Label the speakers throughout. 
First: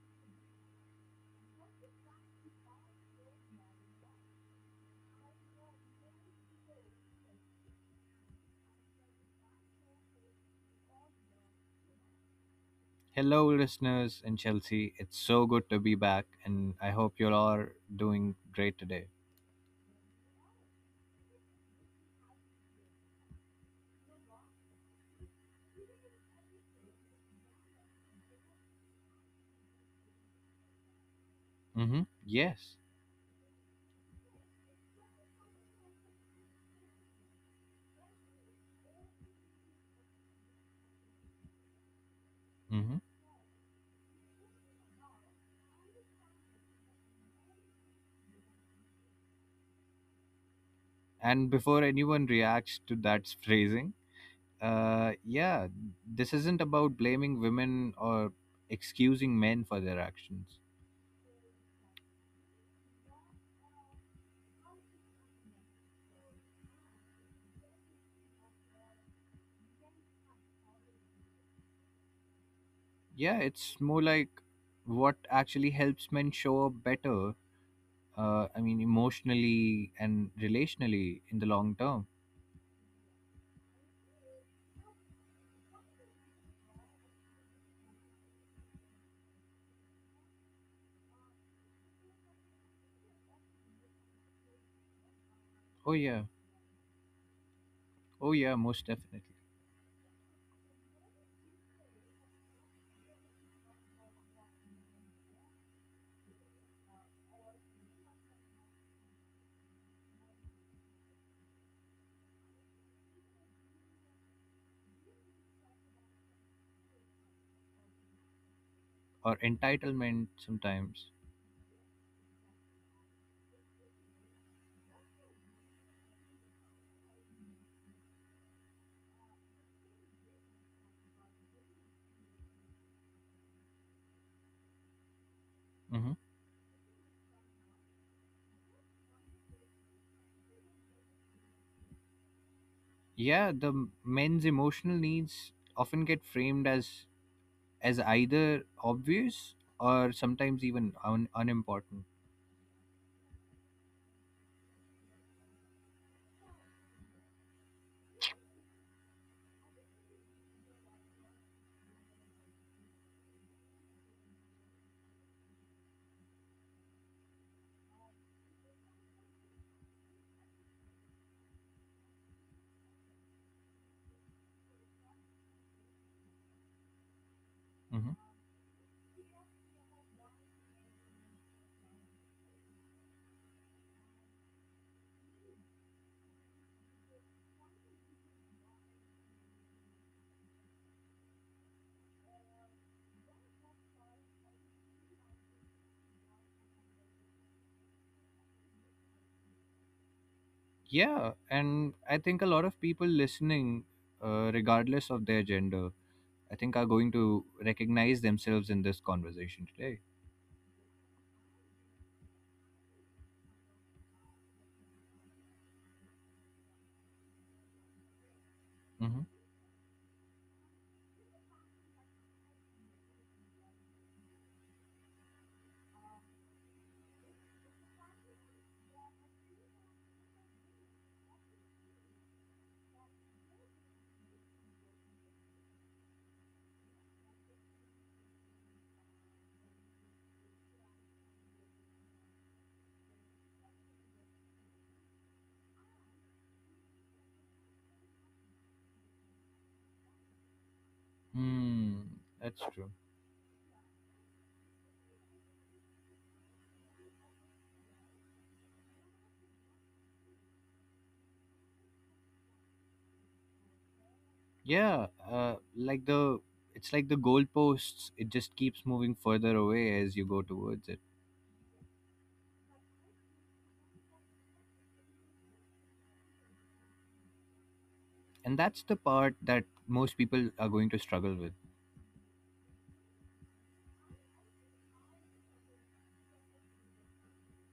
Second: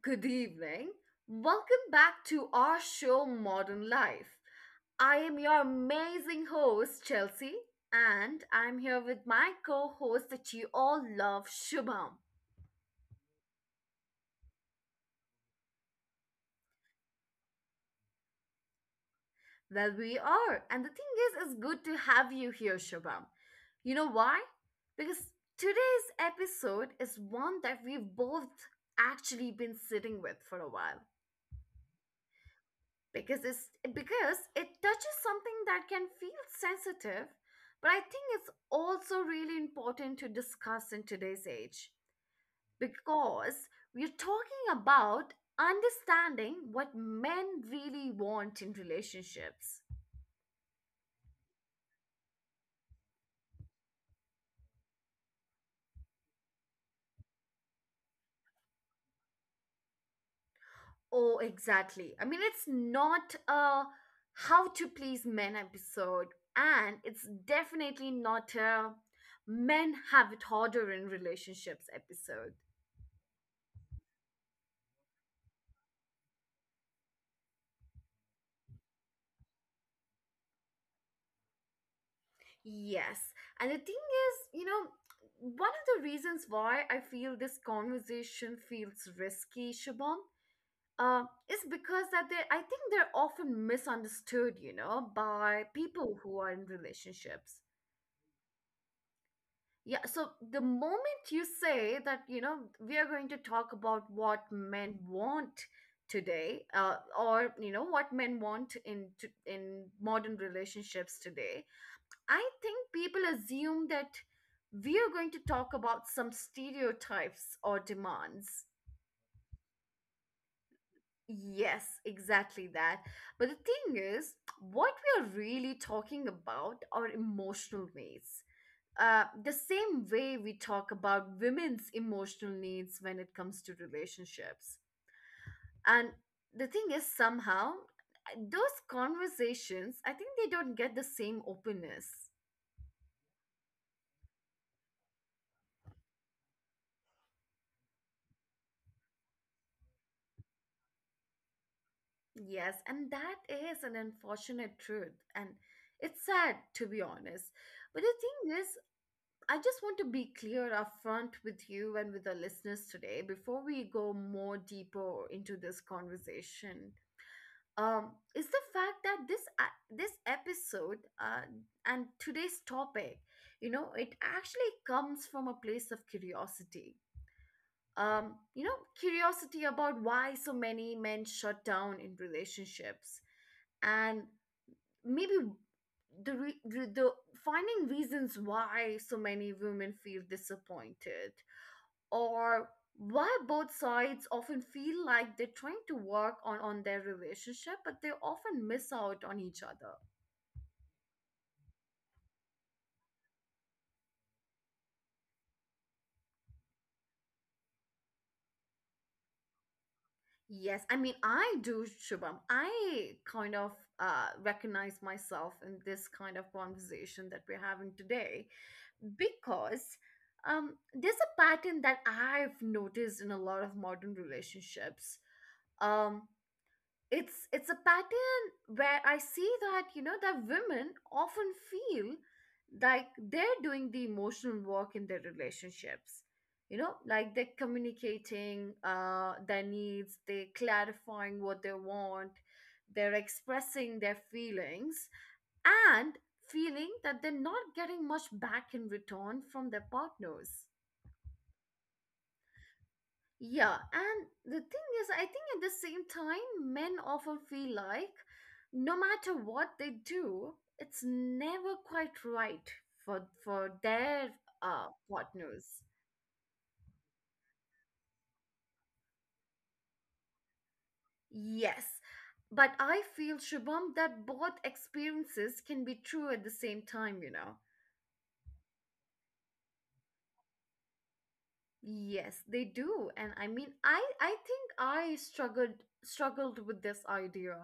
Speaker 1: Good evening. Welcome back to our show, Modern Life. I am your amazing host, Chelsea, and I'm here with my co host that you all love, Shubham.
Speaker 2: Hello, listeners in Chelsea. It's so good to be back, and I hope you all are doing great today.
Speaker 1: Well, we are. And the thing is, it's good to have you here, Shubham. You know why? Because today's episode is one that we've both actually been sitting with for a while.
Speaker 2: Mm-hmm. Yes.
Speaker 1: Because it touches something that can feel sensitive, but I think it's also really important to discuss in today's age,
Speaker 2: Mm-hmm.
Speaker 1: because we're talking about understanding what men really want in relationships.
Speaker 2: And before anyone reacts to that phrasing, yeah, this isn't about blaming women or excusing men for their actions.
Speaker 1: Oh, exactly. I mean, it's not a how to please men episode, and it's definitely not a men have it harder in relationships episode.
Speaker 2: Yeah, it's more like what actually helps men show up better. I mean, emotionally and relationally in the long term.
Speaker 1: Yes. And the thing is, you know, one of the reasons why I feel this conversation feels risky, Shubham, uh, is because that they I think they're often misunderstood, you know, by
Speaker 2: Oh yeah.
Speaker 1: people who are in relationships.
Speaker 2: Oh yeah. Most definitely.
Speaker 1: Yeah, so the moment you say that, you know, we are going to talk about what men want today, or you know, what men want in modern relationships today, I think people assume that we are going to talk about some stereotypes or demands.
Speaker 2: Or entitlement sometimes.
Speaker 1: Yes, exactly that. But the thing is, what we are really talking about are emotional needs. The same way we talk about women's emotional needs when it comes to relationships.
Speaker 2: Hmm.
Speaker 1: And the thing is, somehow, those conversations, I think they don't get the same openness.
Speaker 2: Yeah, the men's emotional needs often get framed as either obvious or sometimes even unimportant.
Speaker 1: Yes, and that is an unfortunate truth. And it's sad, to be honest. But the thing is, I just want to be clear upfront with you and with the listeners today before we go more deeper into this conversation. Is the fact that this episode and today's topic, you know, it actually comes from a place of curiosity.
Speaker 2: Hmm.
Speaker 1: You know, curiosity about why so many men shut down in relationships and maybe the re- re- the finding reasons why so many women feel disappointed, or why both sides often feel like they're trying to work on their relationship but they often miss out on each other.
Speaker 2: Yeah, and I think a lot of people listening, regardless of their gender, I think are going to recognize themselves in this conversation today.
Speaker 1: Yes, I mean, I do, Shubham. I kind of recognize myself in this kind of conversation that we're having today.
Speaker 2: Mm-hmm.
Speaker 1: Because there's a pattern that I've noticed in a lot of modern relationships. Um, it's a pattern where I see that you know that women often feel like they're doing the emotional work in their relationships, you know, like they're communicating their needs, they're clarifying what they want, they're expressing their feelings, and feeling that they're not getting much back in return from their partners.
Speaker 2: Hmm, that's true.
Speaker 1: Yeah, and the thing is, I think at the same time, men often feel like no matter what they do, it's never quite right for their
Speaker 2: Yeah, uh,
Speaker 1: partners.
Speaker 2: like the it's like the goalposts; it just keeps moving further away as you go towards it.
Speaker 1: Yes, but I feel, Shubham, that both experiences can be true at the same time. You know,
Speaker 2: And that's the part that most people are going to struggle with.
Speaker 1: yes, they do. And I mean, I think I struggled with this idea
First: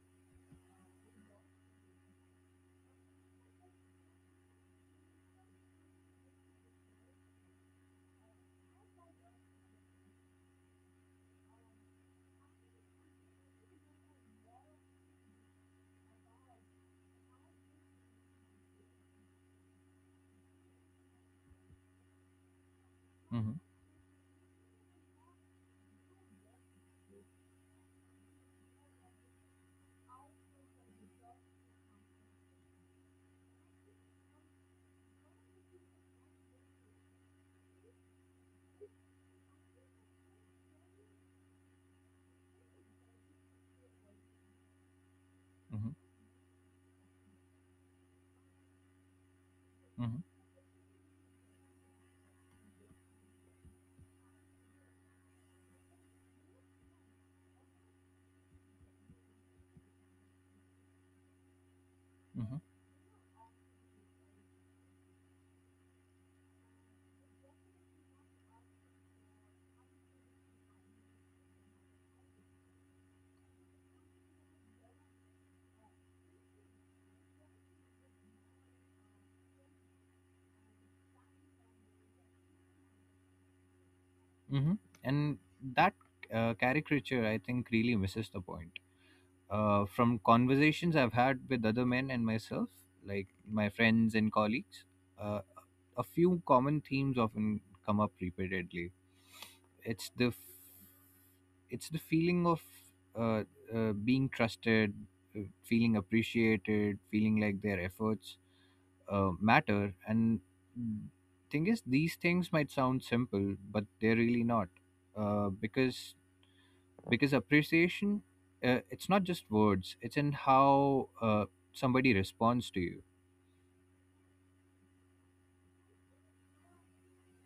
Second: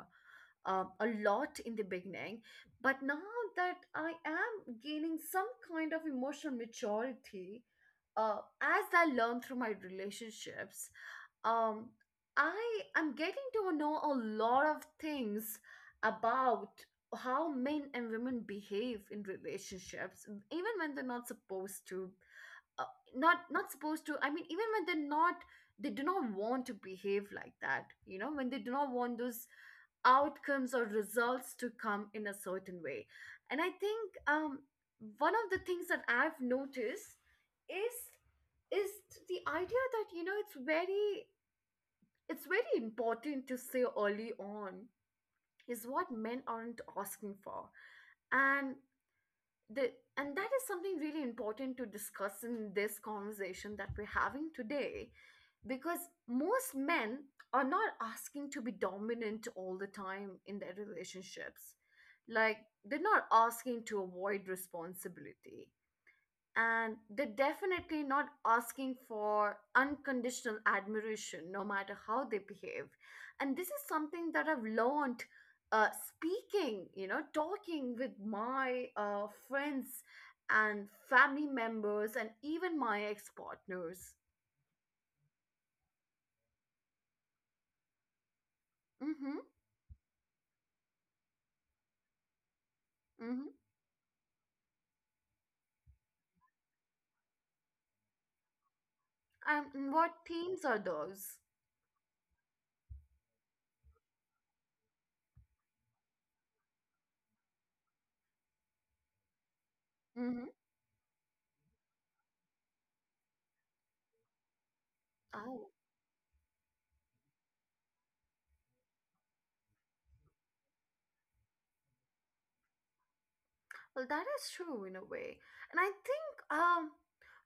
Speaker 1: a lot in the beginning. But now that I am gaining some kind of emotional maturity, as I learn through my relationships, um, I am getting to know a lot of things about how men and women behave in relationships, even when they're not supposed to. Uh, not
Speaker 2: Hmm.
Speaker 1: not supposed to. I mean, even when they're not, they do not want to behave like that. You know, when they do not want those outcomes or results to come in a certain way. And I think one of the things that I've noticed is is the idea that, you know, it's very important to say early on is
Speaker 2: Hmm.
Speaker 1: what men aren't asking for. And the
Speaker 2: Hmm.
Speaker 1: and that is something really important to discuss in this conversation that we're having today, because most men are not asking to be dominant all the time in their relationships.
Speaker 2: Hmm.
Speaker 1: Like, they're not asking to avoid responsibility, and they're definitely not asking for unconditional admiration no matter how they behave. And this is something that I've learned, uh, speaking you know talking with my friends and family members and even my ex-partners.
Speaker 2: Hmm. And that caricature, I think, really misses the point.
Speaker 1: Mm-hmm,
Speaker 2: From conversations I've had with other men and myself, like
Speaker 1: mm-hmm.
Speaker 2: my friends and colleagues, uh, a few common themes often come up repeatedly.
Speaker 1: And
Speaker 2: It's
Speaker 1: what
Speaker 2: the f-
Speaker 1: themes are those?
Speaker 2: it's the feeling of uh, being trusted, feeling appreciated, feeling like their efforts matter. And
Speaker 1: Mm-hmm.
Speaker 2: mm, thing is, these things might sound simple, but they're really not, uh,
Speaker 1: Oh.
Speaker 2: because because appreciation, it's not just words; it's in how somebody responds to you.
Speaker 1: Well, that is true in a way. And I think um,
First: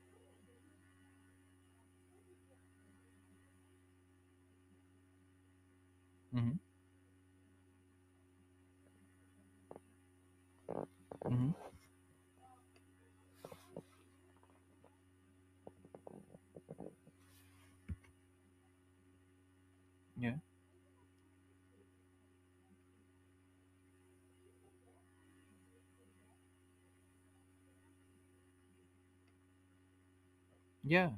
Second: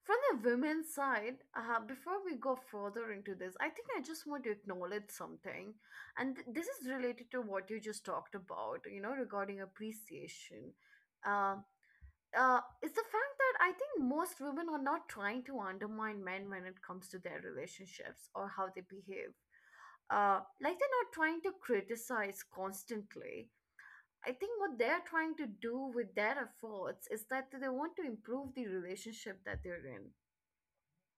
Speaker 1: from the women's side, before we go further into this, I think I just want to acknowledge something. And th-
Speaker 2: Mm-hmm.
Speaker 1: this is related to what you just talked about, you know, regarding appreciation.
Speaker 2: Mm-hmm.
Speaker 1: Uh, it's the fact that I think most women are not trying to undermine men when it comes to their relationships or how they behave.
Speaker 2: Yeah.
Speaker 1: Like, they're not trying to criticize constantly. I think what they're trying to do with their efforts is that they want to improve the relationship that they're in.
Speaker 2: Yeah,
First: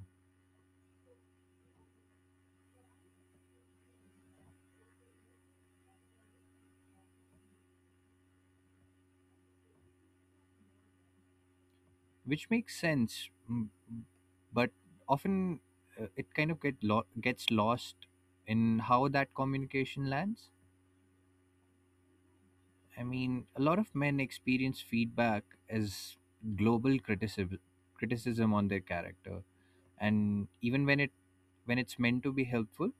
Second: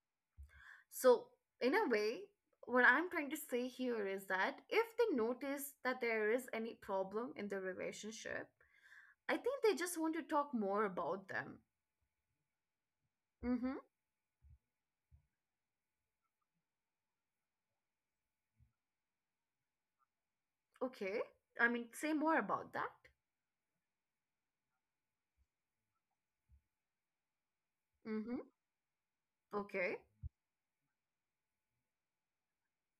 Speaker 1: So, in a way, what I'm trying to say here is that if they notice that there is any problem in the relationship, I think they just want to talk more about them.
Speaker 2: which makes sense,
Speaker 1: Mm hmm.
Speaker 2: mm, but often, it kind of gets lost in how that communication lands.
Speaker 1: Okay. I mean, say more about that.
Speaker 2: I mean, a lot of men experience feedback as global criticism
Speaker 1: Mm hmm.
Speaker 2: criticism on their character,
Speaker 1: Okay.
Speaker 2: and even when it's meant to be helpful,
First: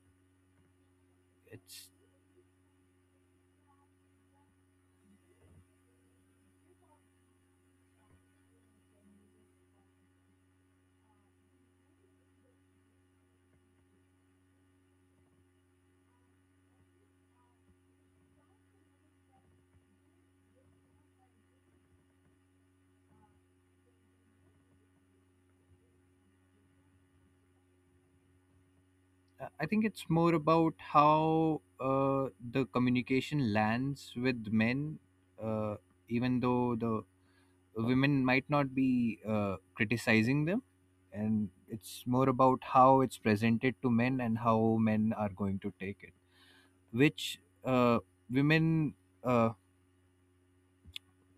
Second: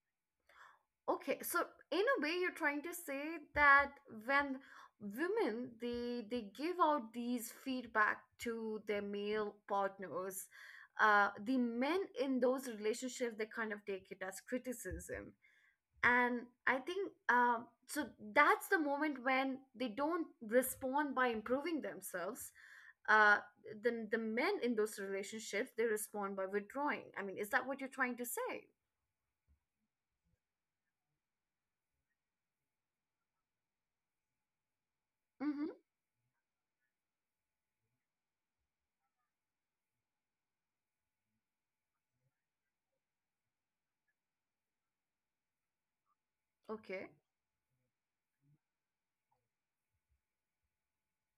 Speaker 1: Okay, so
Speaker 2: it's.
Speaker 1: in a way, you're trying to say that when women they give out these feedback to their male partners, the men in those relationships they kind of take it as criticism, and I think. That's the moment when they don't respond by improving themselves. Uh, the men in those relationships they respond by withdrawing. I mean, is that what you're trying to say?
Speaker 2: I think it's more about how the communication lands with men,
Speaker 1: Mm-hmm.
Speaker 2: uh, even though the women might not be criticizing them, and it's more about how it's presented to men and how men are going to take it,
Speaker 1: Okay.
Speaker 2: which women. Uh,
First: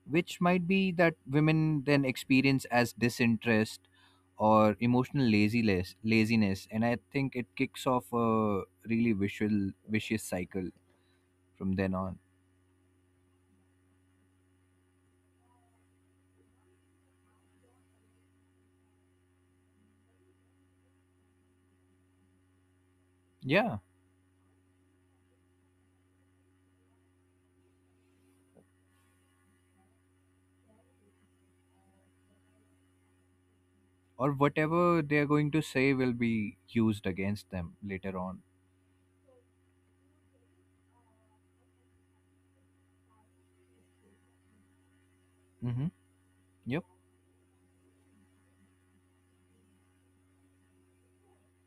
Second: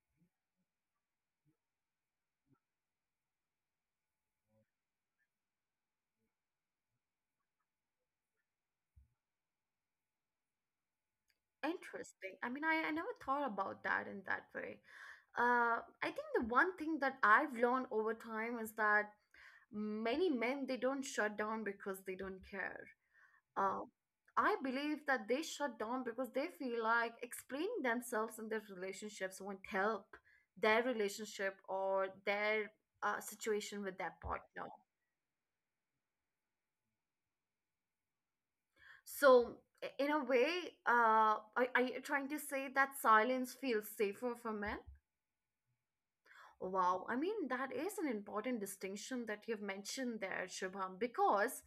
Speaker 2: which might be that women then experience as disinterest or emotional laziness, and I think it kicks off a really visual vicious cycle from then on.
Speaker 1: Interesting. I mean, I never thought about that in that way. I think the one thing that I've learned over time is that many men they don't shut down because they don't care.
Speaker 2: Yeah,
Speaker 1: Uh, I believe that they shut down because they feel like explaining themselves in their relationships won't help their relationship or their situation with their
Speaker 2: or
Speaker 1: partner.
Speaker 2: whatever they're going to say will be used against them later on.
Speaker 1: So in a way, are you trying to say that silence feels safer for men?
Speaker 2: Mm-hmm. Yep.
Speaker 1: Wow, I mean, that is an important distinction that you've mentioned there, Shubham, because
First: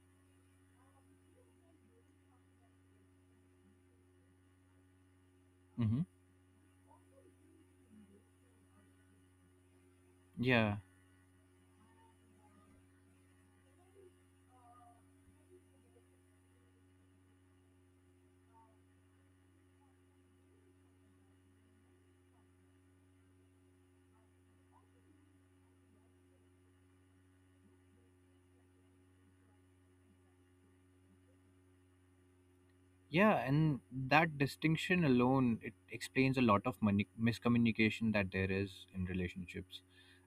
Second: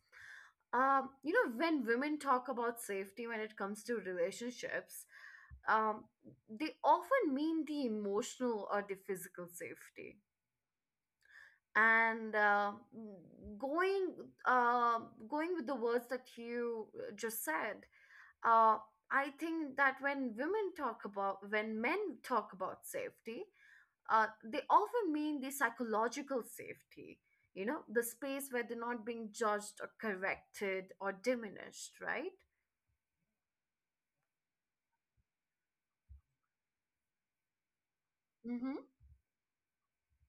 Speaker 1: you know, when women talk about safety when it comes to relationships,
Speaker 2: Mm-hmm.
Speaker 1: um, they often mean the emotional or the physical safety.
Speaker 2: Yeah.
Speaker 1: And going uh, going with the words that you just said, uh, I think that when women when men talk about safety, they often mean the psychological safety, you know, the space where they're not being judged or corrected or diminished, right?
Speaker 2: Yeah, and that distinction alone, it explains a lot of miscommunication that there
Speaker 1: Mm-hmm.
Speaker 2: is in relationships.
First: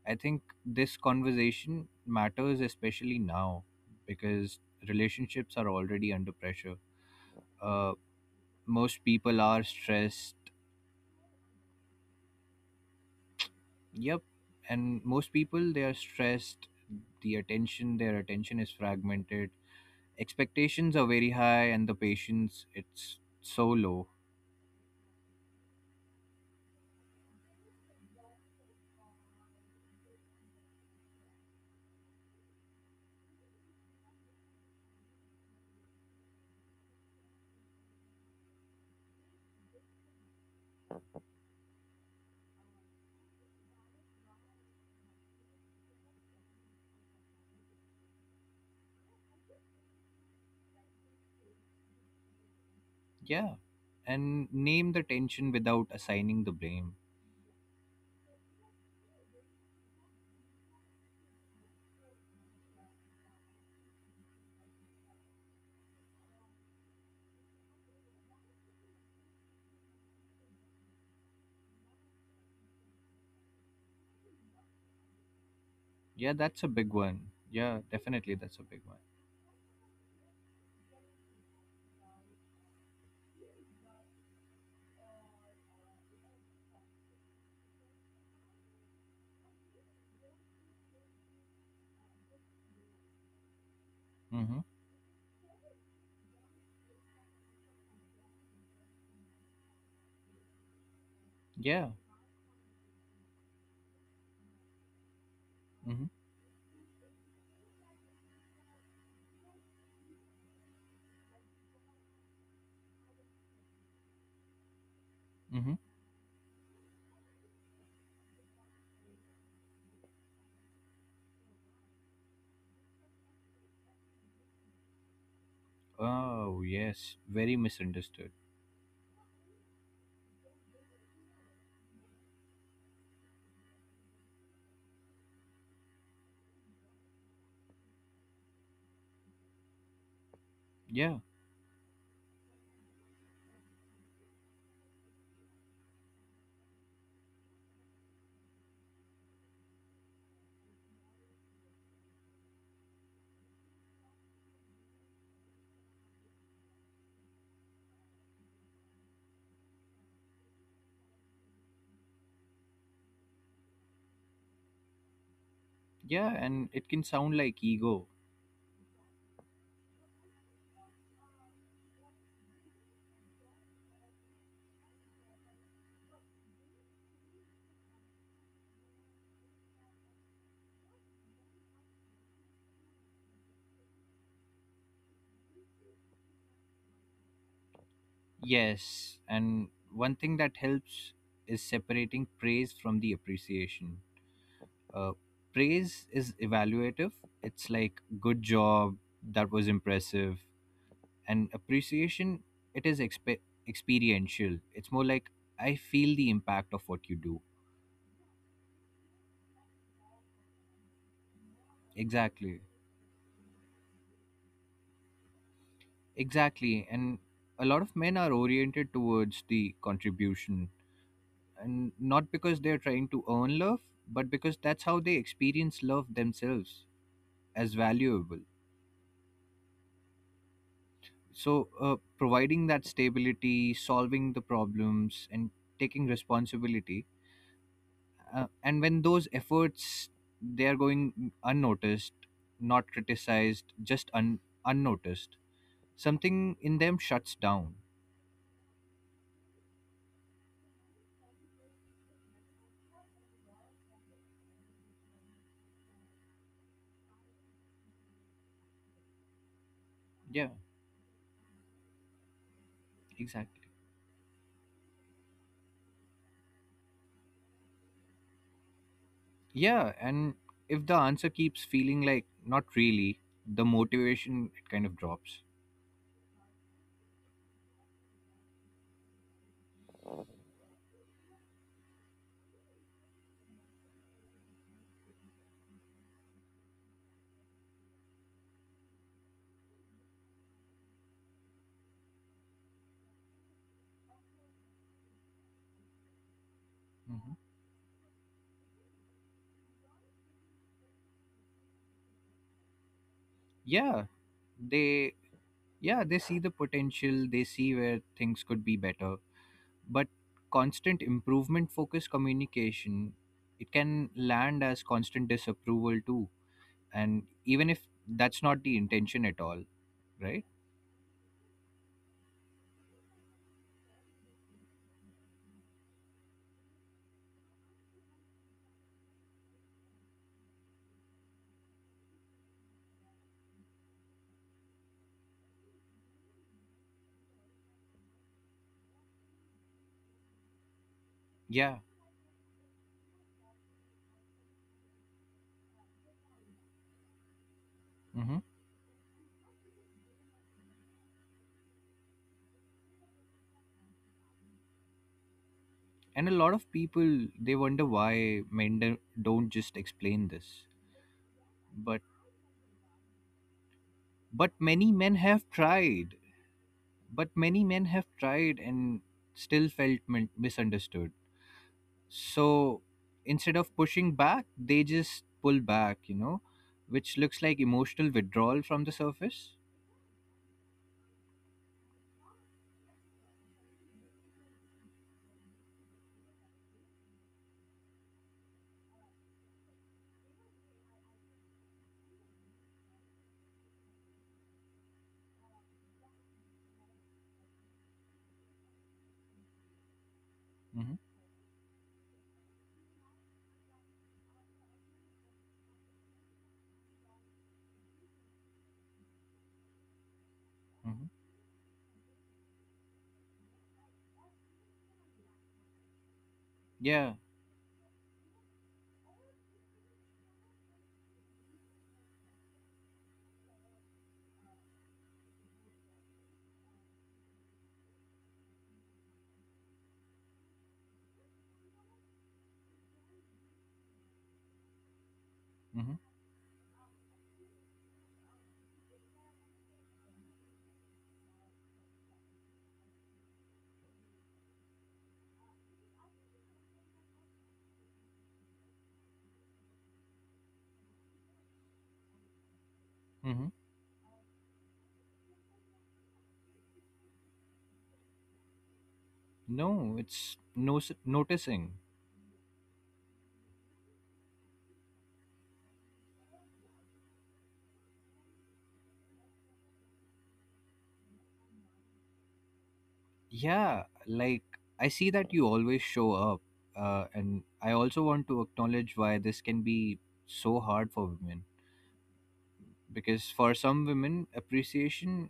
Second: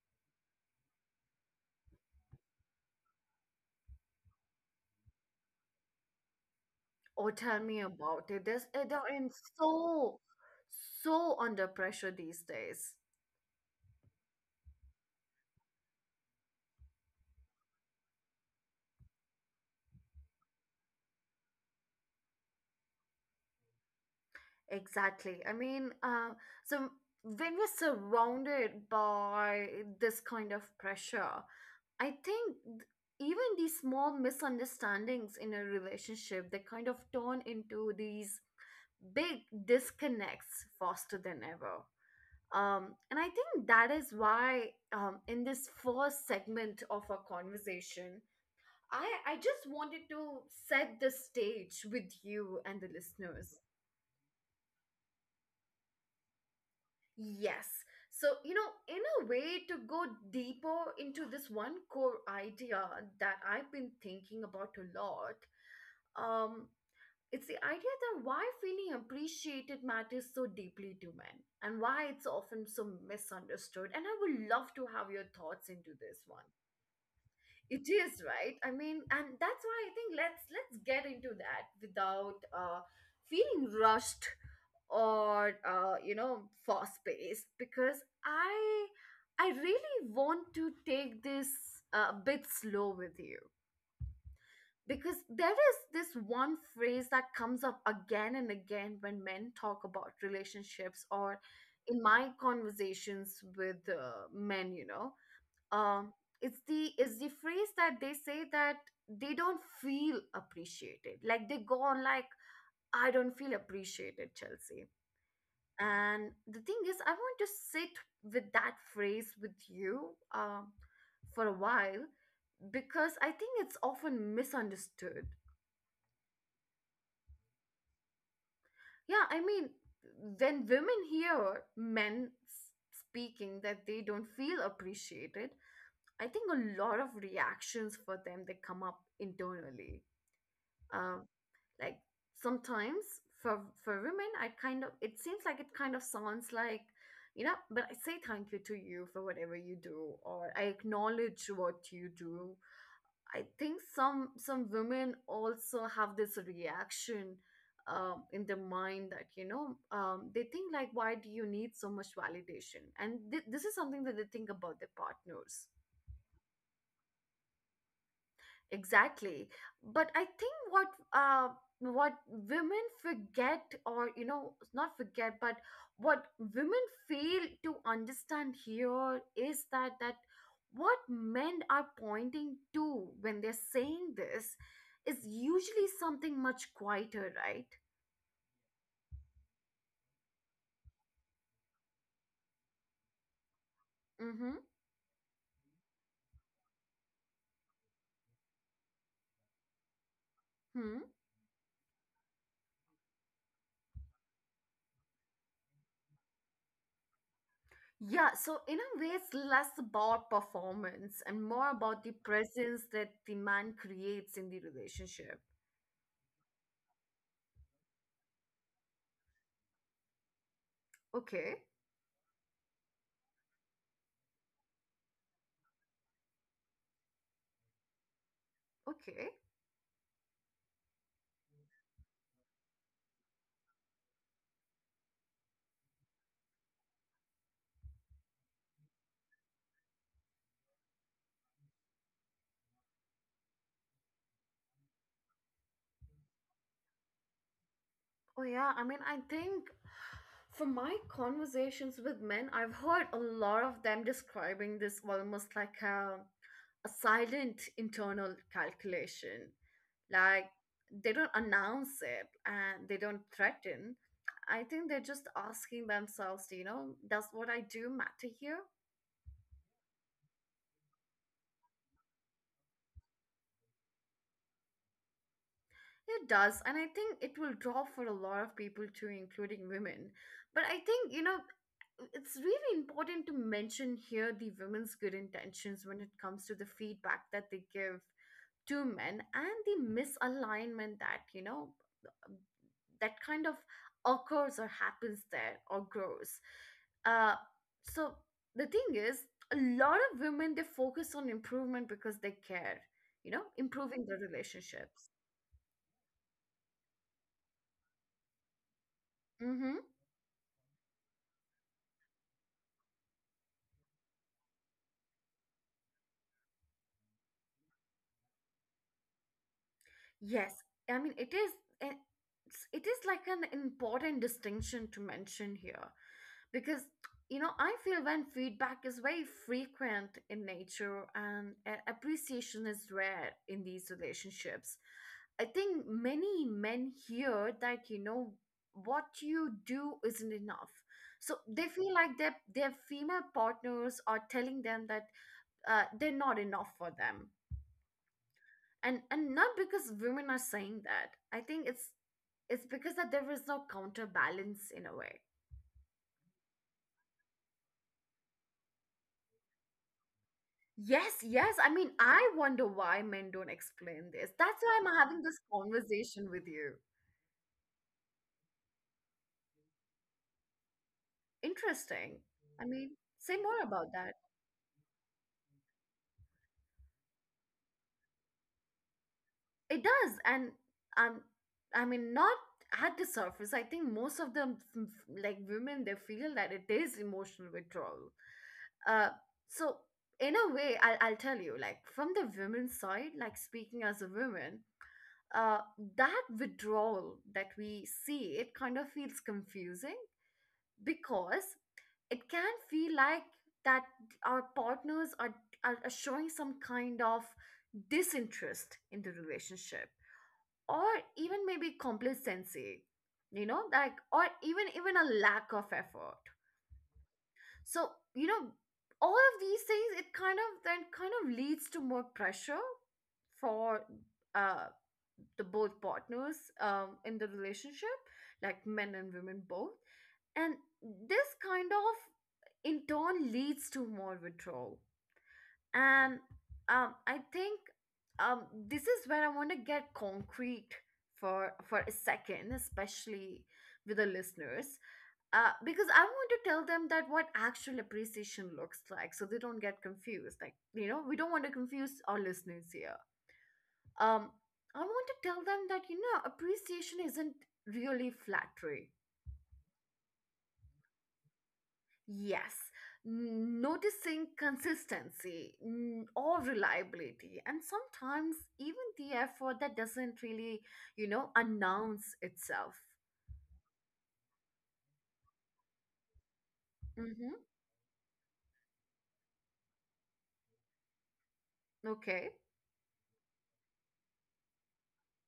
Speaker 2: I think this conversation matters especially now because relationships are already under pressure.
Speaker 1: Oh, tell me
Speaker 2: Uh,
Speaker 1: about it.
Speaker 2: most
Speaker 1: They're in
Speaker 2: people are
Speaker 1: so,
Speaker 2: stressed.
Speaker 1: so under pressure these days.
Speaker 2: Yep, and most people, they are stressed. The attention, their attention, is fragmented. Expectations are very high, and the patience, it's so low.
Speaker 1: Exactly. I mean, so when we're surrounded by this kind of pressure, I think even these small misunderstandings in a relationship, they kind of turn into these big disconnects faster than ever. And I think that is why in this first segment of our conversation, I just wanted to set the stage with you and the listeners.
Speaker 2: Yeah, and name the tension without assigning the blame.
Speaker 1: Yes. So, you know, in a way, to go deeper into this one core idea that I've been thinking about a lot, um, it's the idea that why feeling appreciated matters so deeply to men and why it's often so misunderstood. And I would love to have your thoughts into this
Speaker 2: Yeah,
Speaker 1: one.
Speaker 2: that's a big one. Yeah,
Speaker 1: It is,
Speaker 2: definitely,
Speaker 1: right?
Speaker 2: that's a
Speaker 1: I
Speaker 2: big one.
Speaker 1: mean, and that's why I think let's get into that without feeling rushed or you know, for space, because i I really want to take this a bit slow with you,
Speaker 2: Mm-hmm.
Speaker 1: because there is this one phrase that comes up again and again when men talk about relationships, or
Speaker 2: Yeah.
Speaker 1: in my conversations with men
Speaker 2: Mm-hmm.
Speaker 1: um, it's the phrase that they say, that they don't feel appreciated. Like, they go on like, I don't feel appreciated, Chelsea.
Speaker 2: Mm-hmm.
Speaker 1: And the thing is, I want to sit with that phrase with you for a while, because I think it's often misunderstood.
Speaker 2: Oh yes, very misunderstood.
Speaker 1: Yeah, I mean, when women hear men speaking that they don't feel appreciated, I think a lot of reactions for them they come up internally.
Speaker 2: Yeah,
Speaker 1: Um, like, sometimes for women, I kind of it seems like, it kind of sounds like, you know, but I say thank you to you for whatever you do, or I acknowledge what you do. I think some women also have this reaction in their mind, that, you know, they think like, why do you need so much validation? And this is something that they think about their partners.
Speaker 2: yeah, and it can sound like ego.
Speaker 1: Exactly. But I think uh what women forget, or you know, not forget, but what women fail to understand here is that what men are pointing to when they're saying this is usually something much quieter, right?
Speaker 2: Yes, and one thing that helps is separating praise from the appreciation.
Speaker 1: Mm-hmm.
Speaker 2: Uh, praise is evaluative. It's like good job, that was impressive,
Speaker 1: Hmm.
Speaker 2: and appreciation, it is experiential. It's more like I feel the impact of what you do.
Speaker 1: Yeah, so in a way, it's less about performance and more about the
Speaker 2: Exactly.
Speaker 1: presence that the man creates in the relationship.
Speaker 2: Exactly. And a lot of men are oriented towards the contribution,
Speaker 1: Okay,
Speaker 2: and not because they're trying to earn love, but because that's how they experience love themselves, as valuable.
Speaker 1: okay.
Speaker 2: So, providing that stability, solving the problems, and taking responsibility. And when those efforts, they are going unnoticed, not criticized, just unnoticed, something in them shuts down.
Speaker 1: Oh, yeah. I mean, I think from my conversations with men, I've heard a lot of them describing this almost like a silent internal calculation.
Speaker 2: Yeah.
Speaker 1: Like they don't announce it and they don't
Speaker 2: Exactly.
Speaker 1: threaten. I think they're just asking themselves, you know, does what I do matter here?
Speaker 2: Yeah, and if the answer keeps feeling like not really, the motivation, it kind of drops.
Speaker 1: It does, and I think it will draw for a lot of people too, including women. But I think, you know, it's really important to mention here the women's good intentions when it comes to the feedback that they give to men and the misalignment that, you know, that kind of occurs or happens there or grows.
Speaker 2: Hmm.
Speaker 1: Uh, so the thing is, a lot of women they focus on improvement because they care, you know, improving
Speaker 2: Yeah,
Speaker 1: their relationships.
Speaker 2: they yeah they see the potential, they see where things could be better,
Speaker 1: Mm-hmm.
Speaker 2: but constant improvement focused communication, it can land as constant disapproval too, and even if that's not the intention at all. Right.
Speaker 1: Yes, I mean it is a- it is like an important distinction to mention here because you know I feel when feedback is very frequent in nature and appreciation is rare in these relationships. I think many men hear that, you know, what you do isn't enough. So they
Speaker 2: Yeah.
Speaker 1: feel like their female partners are telling them that they're not enough for them.
Speaker 2: hmm
Speaker 1: And not because women are saying that, I think it's because that there is no counterbalance in a way.
Speaker 2: and a lot of people, they wonder why men don't just explain this.
Speaker 1: Yes, yes, I mean
Speaker 2: but
Speaker 1: I wonder why men don't explain this.
Speaker 2: but
Speaker 1: That's why
Speaker 2: many
Speaker 1: I'm
Speaker 2: men
Speaker 1: having this
Speaker 2: have tried
Speaker 1: conversation with you.
Speaker 2: but many men have tried and still felt misunderstood.
Speaker 1: Interesting. I
Speaker 2: So
Speaker 1: mean, say
Speaker 2: instead
Speaker 1: more
Speaker 2: of
Speaker 1: about
Speaker 2: pushing
Speaker 1: that.
Speaker 2: back, they just pull back, which looks like emotional withdrawal from the surface.
Speaker 1: It does. And um I mean, not at the surface, I think most of them, like women, they feel that it is emotional withdrawal. Uh so in a way, I'll tell you, like from the women's side, like speaking as a woman, uh that withdrawal that we see, it kind of feels confusing
Speaker 2: Hmm.
Speaker 1: because it can feel like that our partners are showing some kind of disinterest in the relationship, or
Speaker 2: Hmm.
Speaker 1: even maybe complacency, you know, like, or even a lack of effort.
Speaker 2: Yeah.
Speaker 1: So, you know, all of these things, it kind of then kind of leads to more pressure for uh the both partners in the relationship, like men and women both. And this kind of in turn leads to more withdrawal.
Speaker 2: Hmm.
Speaker 1: And I think, this is where I want to get concrete for a second, especially with the listeners, because I want to tell them that what actual appreciation looks like so they don't get confused. Like, you know, we don't want to confuse our listeners here.
Speaker 2: Hmm.
Speaker 1: Um, I want to tell them that, you know, appreciation isn't really flattery.
Speaker 2: No, it's no. Noticing.
Speaker 1: Yes, noticing consistency or reliability, and sometimes even the effort that doesn't really, you know, announce itself.
Speaker 2: Yeah, like I see that you always show up,
Speaker 1: Mm-hmm.
Speaker 2: and I also want to acknowledge why this can be so hard for women.
Speaker 1: Okay.
Speaker 2: Because for some women, appreciation,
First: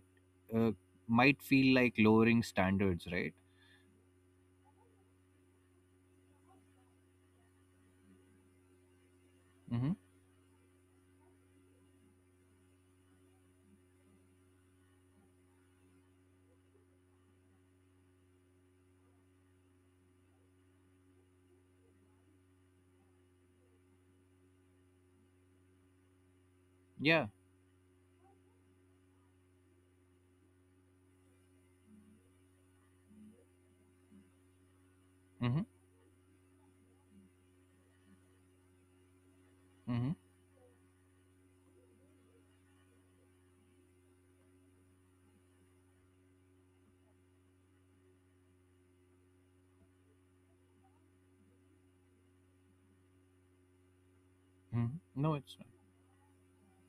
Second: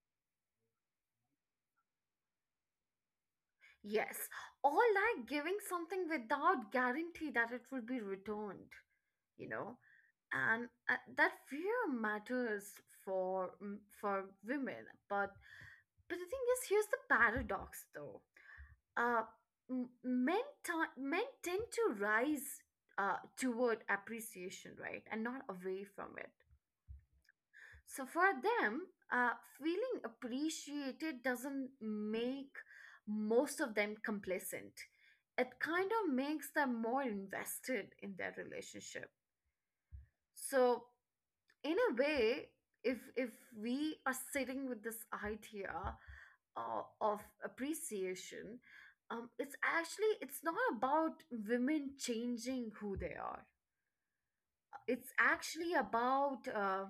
Speaker 2: uh, might feel like lowering standards, right?
Speaker 1: Yes, or like giving something without guarantee that it will be returned, you know?
Speaker 2: Mm-hmm.
Speaker 1: And that fear matters for mm, for women, but the thing is, here's the paradox though. Uh, men tend to rise toward appreciation, right? And not away from it.
Speaker 2: Yeah.
Speaker 1: So for them, uh, feeling appreciated doesn't make most of them complacent. It
Speaker 2: Mm-hmm.
Speaker 1: kind of makes them more invested in their relationship.
Speaker 2: Mm-hmm.
Speaker 1: So in a way, if we are sitting with this idea of appreciation, it's actually it's not about women changing who they are. It's
Speaker 2: Mm-hmm. No, it's not.
Speaker 1: actually about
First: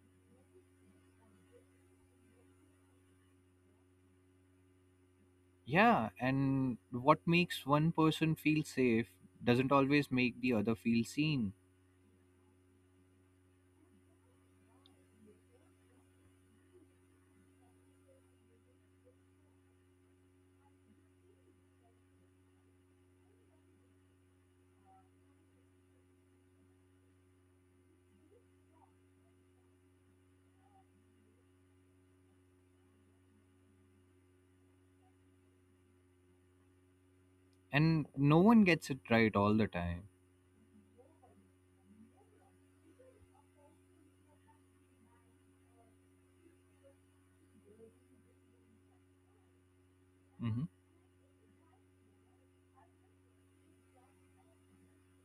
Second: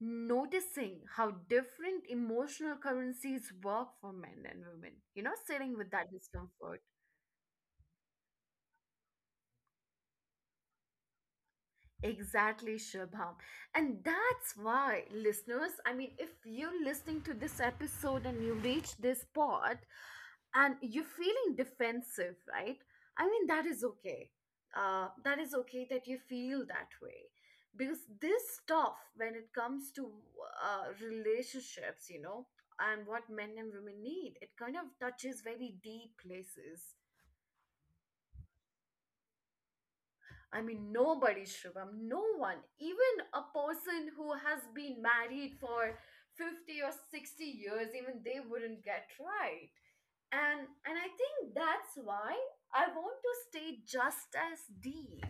Speaker 1: noticing how different emotional currencies work for men and women, you know, sitting with that
Speaker 2: Yeah, and
Speaker 1: discomfort.
Speaker 2: what makes one person feel safe doesn't always make the other feel seen,
Speaker 1: Exactly, Shubham. And that's why, listeners, I mean, if you're listening to this episode and you reach this part and you're feeling defensive, right? I mean, that is okay. That is okay that you feel that way. Because this stuff, when it comes to relationships, you know, and what men and women need, it kind of touches very deep places.
Speaker 2: and no one gets it right all the time.
Speaker 1: I mean, nobody, Shubham, no one, even a person who has been married for 50 or 60 years, even they wouldn't get right. And,
Speaker 2: Mm-hmm.
Speaker 1: and I think that's why I want to stay just as deep,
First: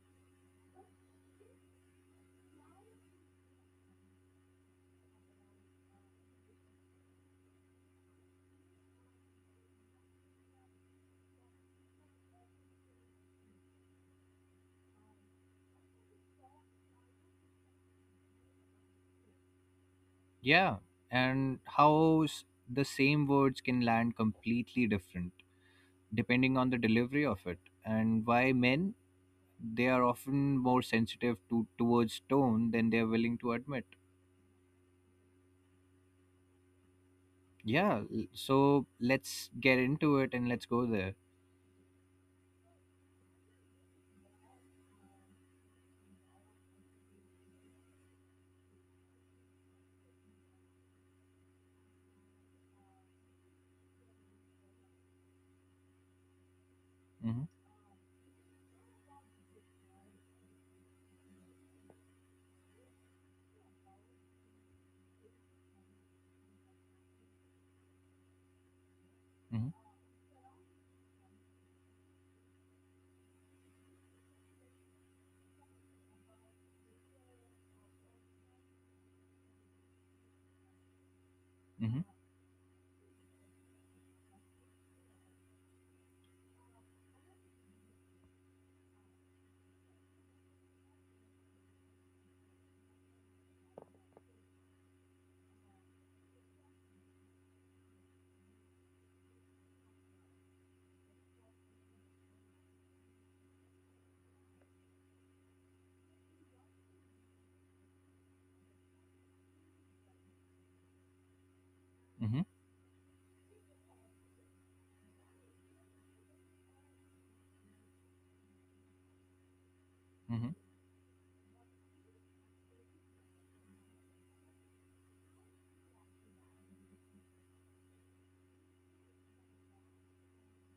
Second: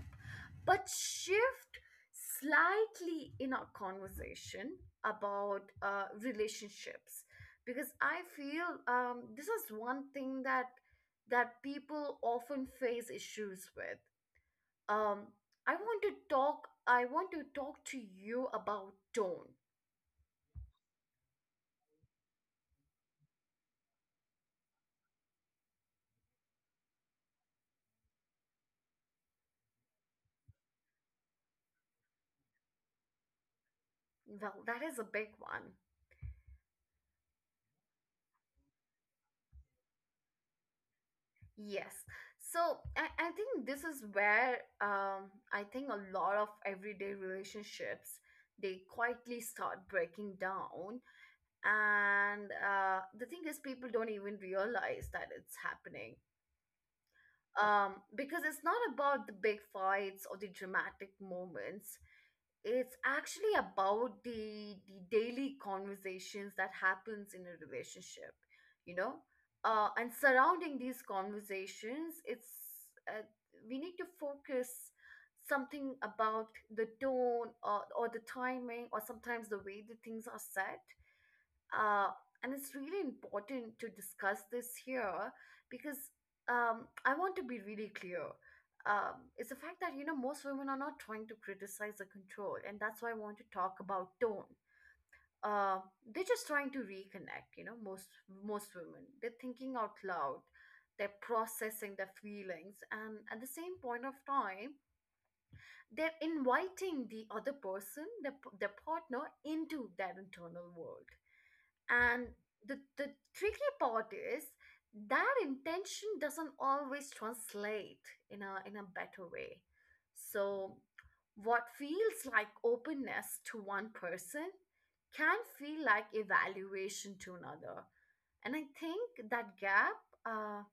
Speaker 1: but shift slightly in our conversation about relationships. Because I feel this is one thing that people often face issues with um I want to talk to you about tone.
Speaker 2: Yeah, and how the same words can land completely different depending on the delivery of it, and why men, they are often more sensitive to towards tone than they are willing to admit.
Speaker 1: Well, that is a big one.
Speaker 2: Yeah, so let's get into it and let's go there.
Speaker 1: Yes, I think this is where I think a lot of everyday relationships, they quietly start breaking down, and the thing is, people don't even realize that it's happening,
Speaker 2: Hmm.
Speaker 1: because it's not about the big fights or the dramatic moments. It's actually about the daily conversations that happens in a relationship, you know,
Speaker 2: Hmm.
Speaker 1: and surrounding these conversations, it's uh, we need to focus something about the tone, or the timing, or sometimes the way the things are said,
Speaker 2: Hmm.
Speaker 1: uh, and it's really important to discuss this here because I want to be really clear. It's the fact that you know most women are not trying to criticize or control, and that's why I want to talk about tone. Uh, they're just trying to reconnect. You know, most women, they're thinking out loud, they're processing their feelings, and at the same point of time, they're inviting the other person, their partner, into that internal world, and
Speaker 2: Hmm.
Speaker 1: the tricky part is that intention doesn't always translate in a better way.
Speaker 2: Hmm.
Speaker 1: So what feels like openness to one person can feel like evaluation to another. And I think that gap, uh,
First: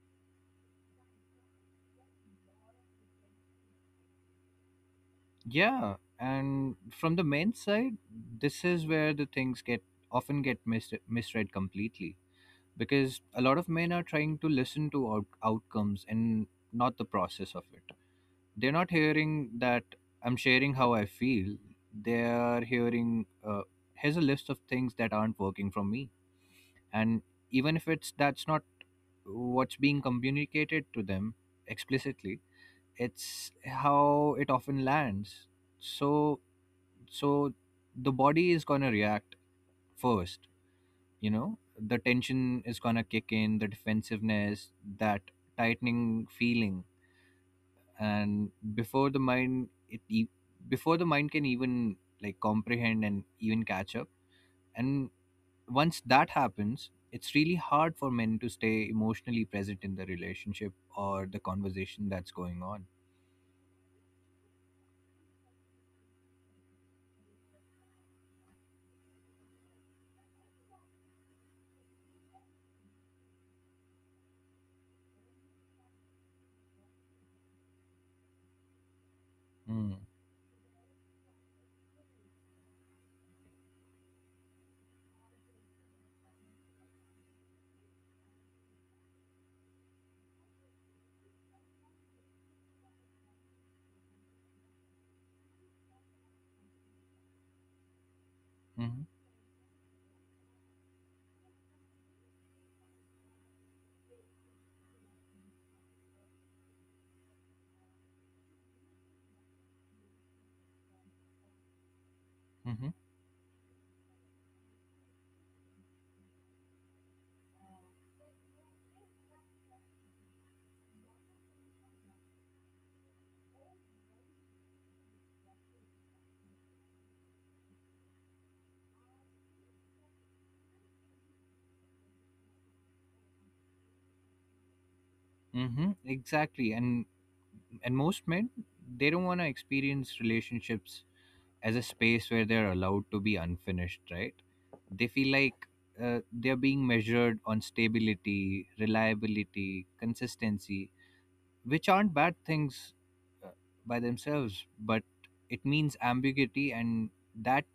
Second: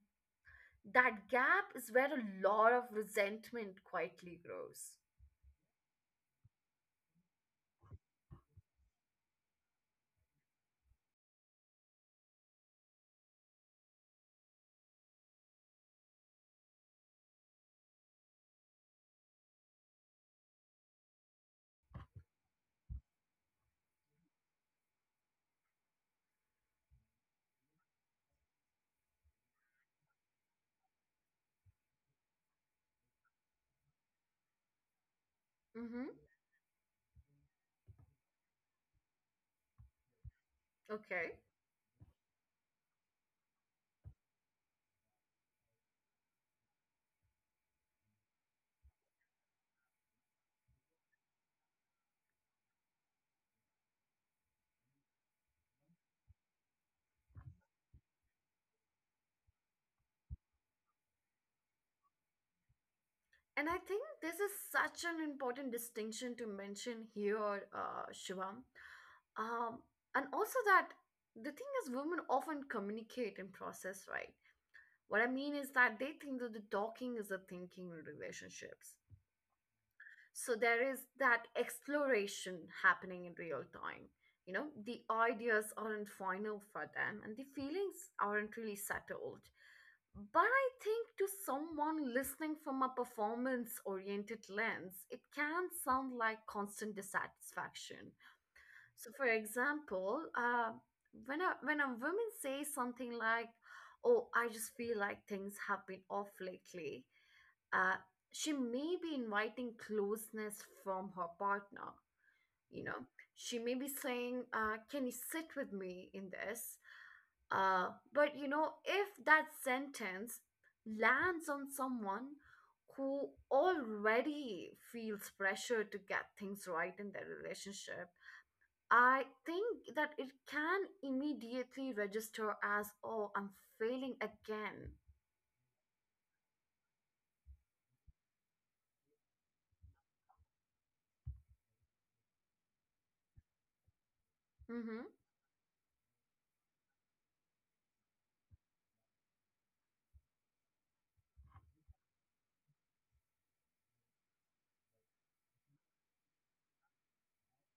Speaker 1: that gap is where a lot of resentment quietly grows.
Speaker 2: Yeah, and from the men's side, this is where the things get often get misread completely, because a lot of men are trying to listen to outcomes and not the process of it. They're not hearing that I'm sharing how I feel, they're hearing, uh, here's a list of things that aren't working from me, and even if it's that's not what's being communicated to them explicitly, it's how it often lands.
Speaker 1: Mm-hmm.
Speaker 2: So so the body is going to react first.
Speaker 1: Okay.
Speaker 2: The tension is gonna kick in, the defensiveness, that tightening feeling, and before the mind can even, like, comprehend and even catch up, and once that happens, it's really hard for men to stay emotionally present in the relationship or the conversation that's going on.
Speaker 1: And I think this is such an important distinction to mention here, Shivam. Um, and also that the thing is, women often communicate and process, right? What I mean is that they think that the talking is the thinking in relationships.
Speaker 2: Mm.
Speaker 1: So there is that exploration happening in real time. You know, the ideas aren't final for them and the feelings aren't really settled, but I think to someone listening from a performance oriented lens, it can sound like constant dissatisfaction.
Speaker 2: Mm-hmm.
Speaker 1: So for example, when a woman says something like, oh, I just feel like things have been off lately, uh, she may be inviting closeness from her partner. You
Speaker 2: Mm-hmm.
Speaker 1: know, she may be saying, can you sit with me in this? Uh, but, you know, if that sentence lands on someone who already feels pressure to get things right in their relationship, I think that it can immediately register as, oh, I'm failing again.
Speaker 2: Mm-hmm. Exactly, and most men, they don't want to experience relationships as a space where they're allowed to be unfinished, right?
Speaker 1: Mm
Speaker 2: They feel like, they're being measured on stability, reliability, consistency, which aren't bad things, uh, by themselves, but it means ambiguity, and that,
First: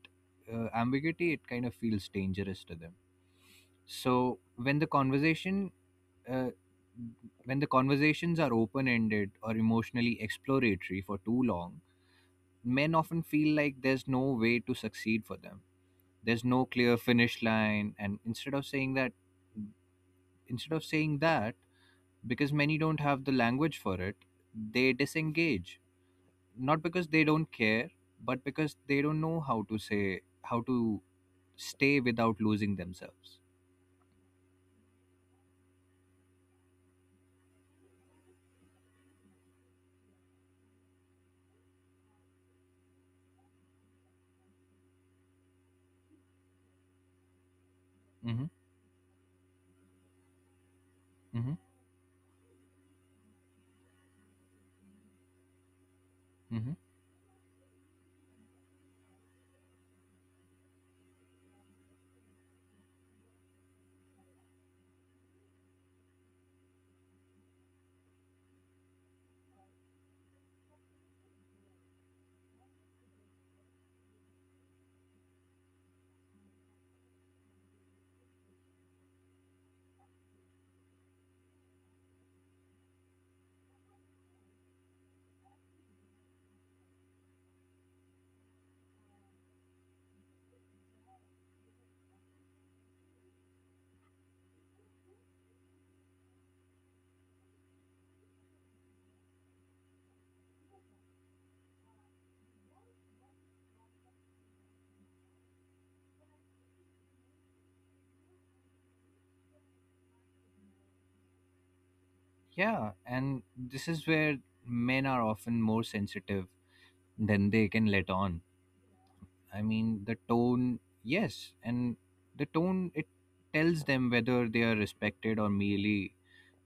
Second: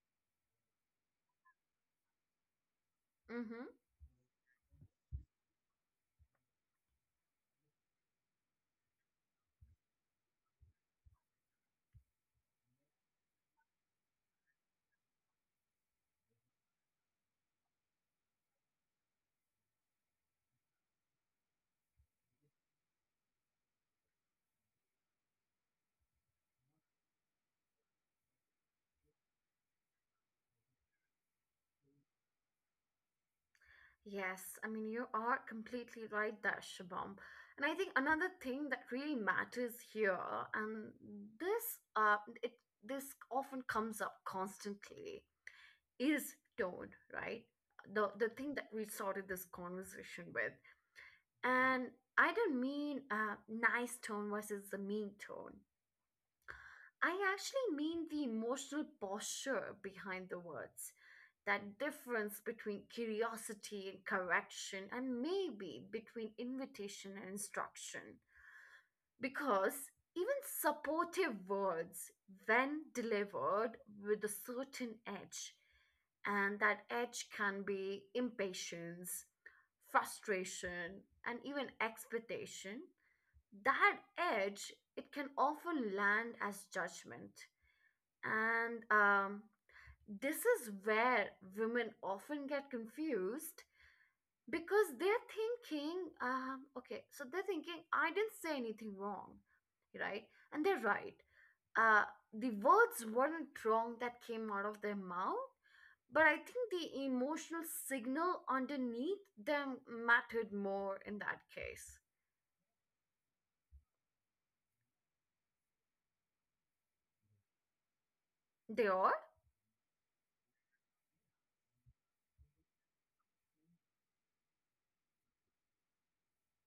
Speaker 2: ambiguity, it kind of feels dangerous to them.
Speaker 1: hmm.
Speaker 2: So when the conversation uh, when the conversations are open ended or emotionally exploratory for too long, men often feel like there's no way to succeed for them, there's no clear finish line, and instead of saying that, because many don't have the language for it, they disengage, not because they don't care, but because they don't know how to stay without losing themselves.
Speaker 1: Yes, I mean, you are completely right there, Shabam. And I think another thing that really matters here, and this it this often comes up constantly, is tone, right? The
Speaker 2: Hmm.
Speaker 1: thing that we started this conversation with,
Speaker 2: Hmm.
Speaker 1: and I don't mean nice tone versus the mean tone.
Speaker 2: Hmm.
Speaker 1: I actually mean the emotional posture behind the words, that difference between curiosity and correction, and maybe between invitation and instruction. Because even supportive words, when delivered with a certain edge, and that edge can be impatience, frustration, and even expectation, that edge, it can often land as judgment. And This is where women often get confused because they're thinking, okay, so they're thinking, I didn't say anything wrong, right? And they're right. Uh, the words weren't wrong that came out of their mouth, but I think the emotional signal underneath them mattered more in that case.
Speaker 2: Yeah, and this is where men are often more sensitive than they can let on.
Speaker 1: They are?
Speaker 2: I mean, the tone, yes, and the tone, it tells them whether they are respected or merely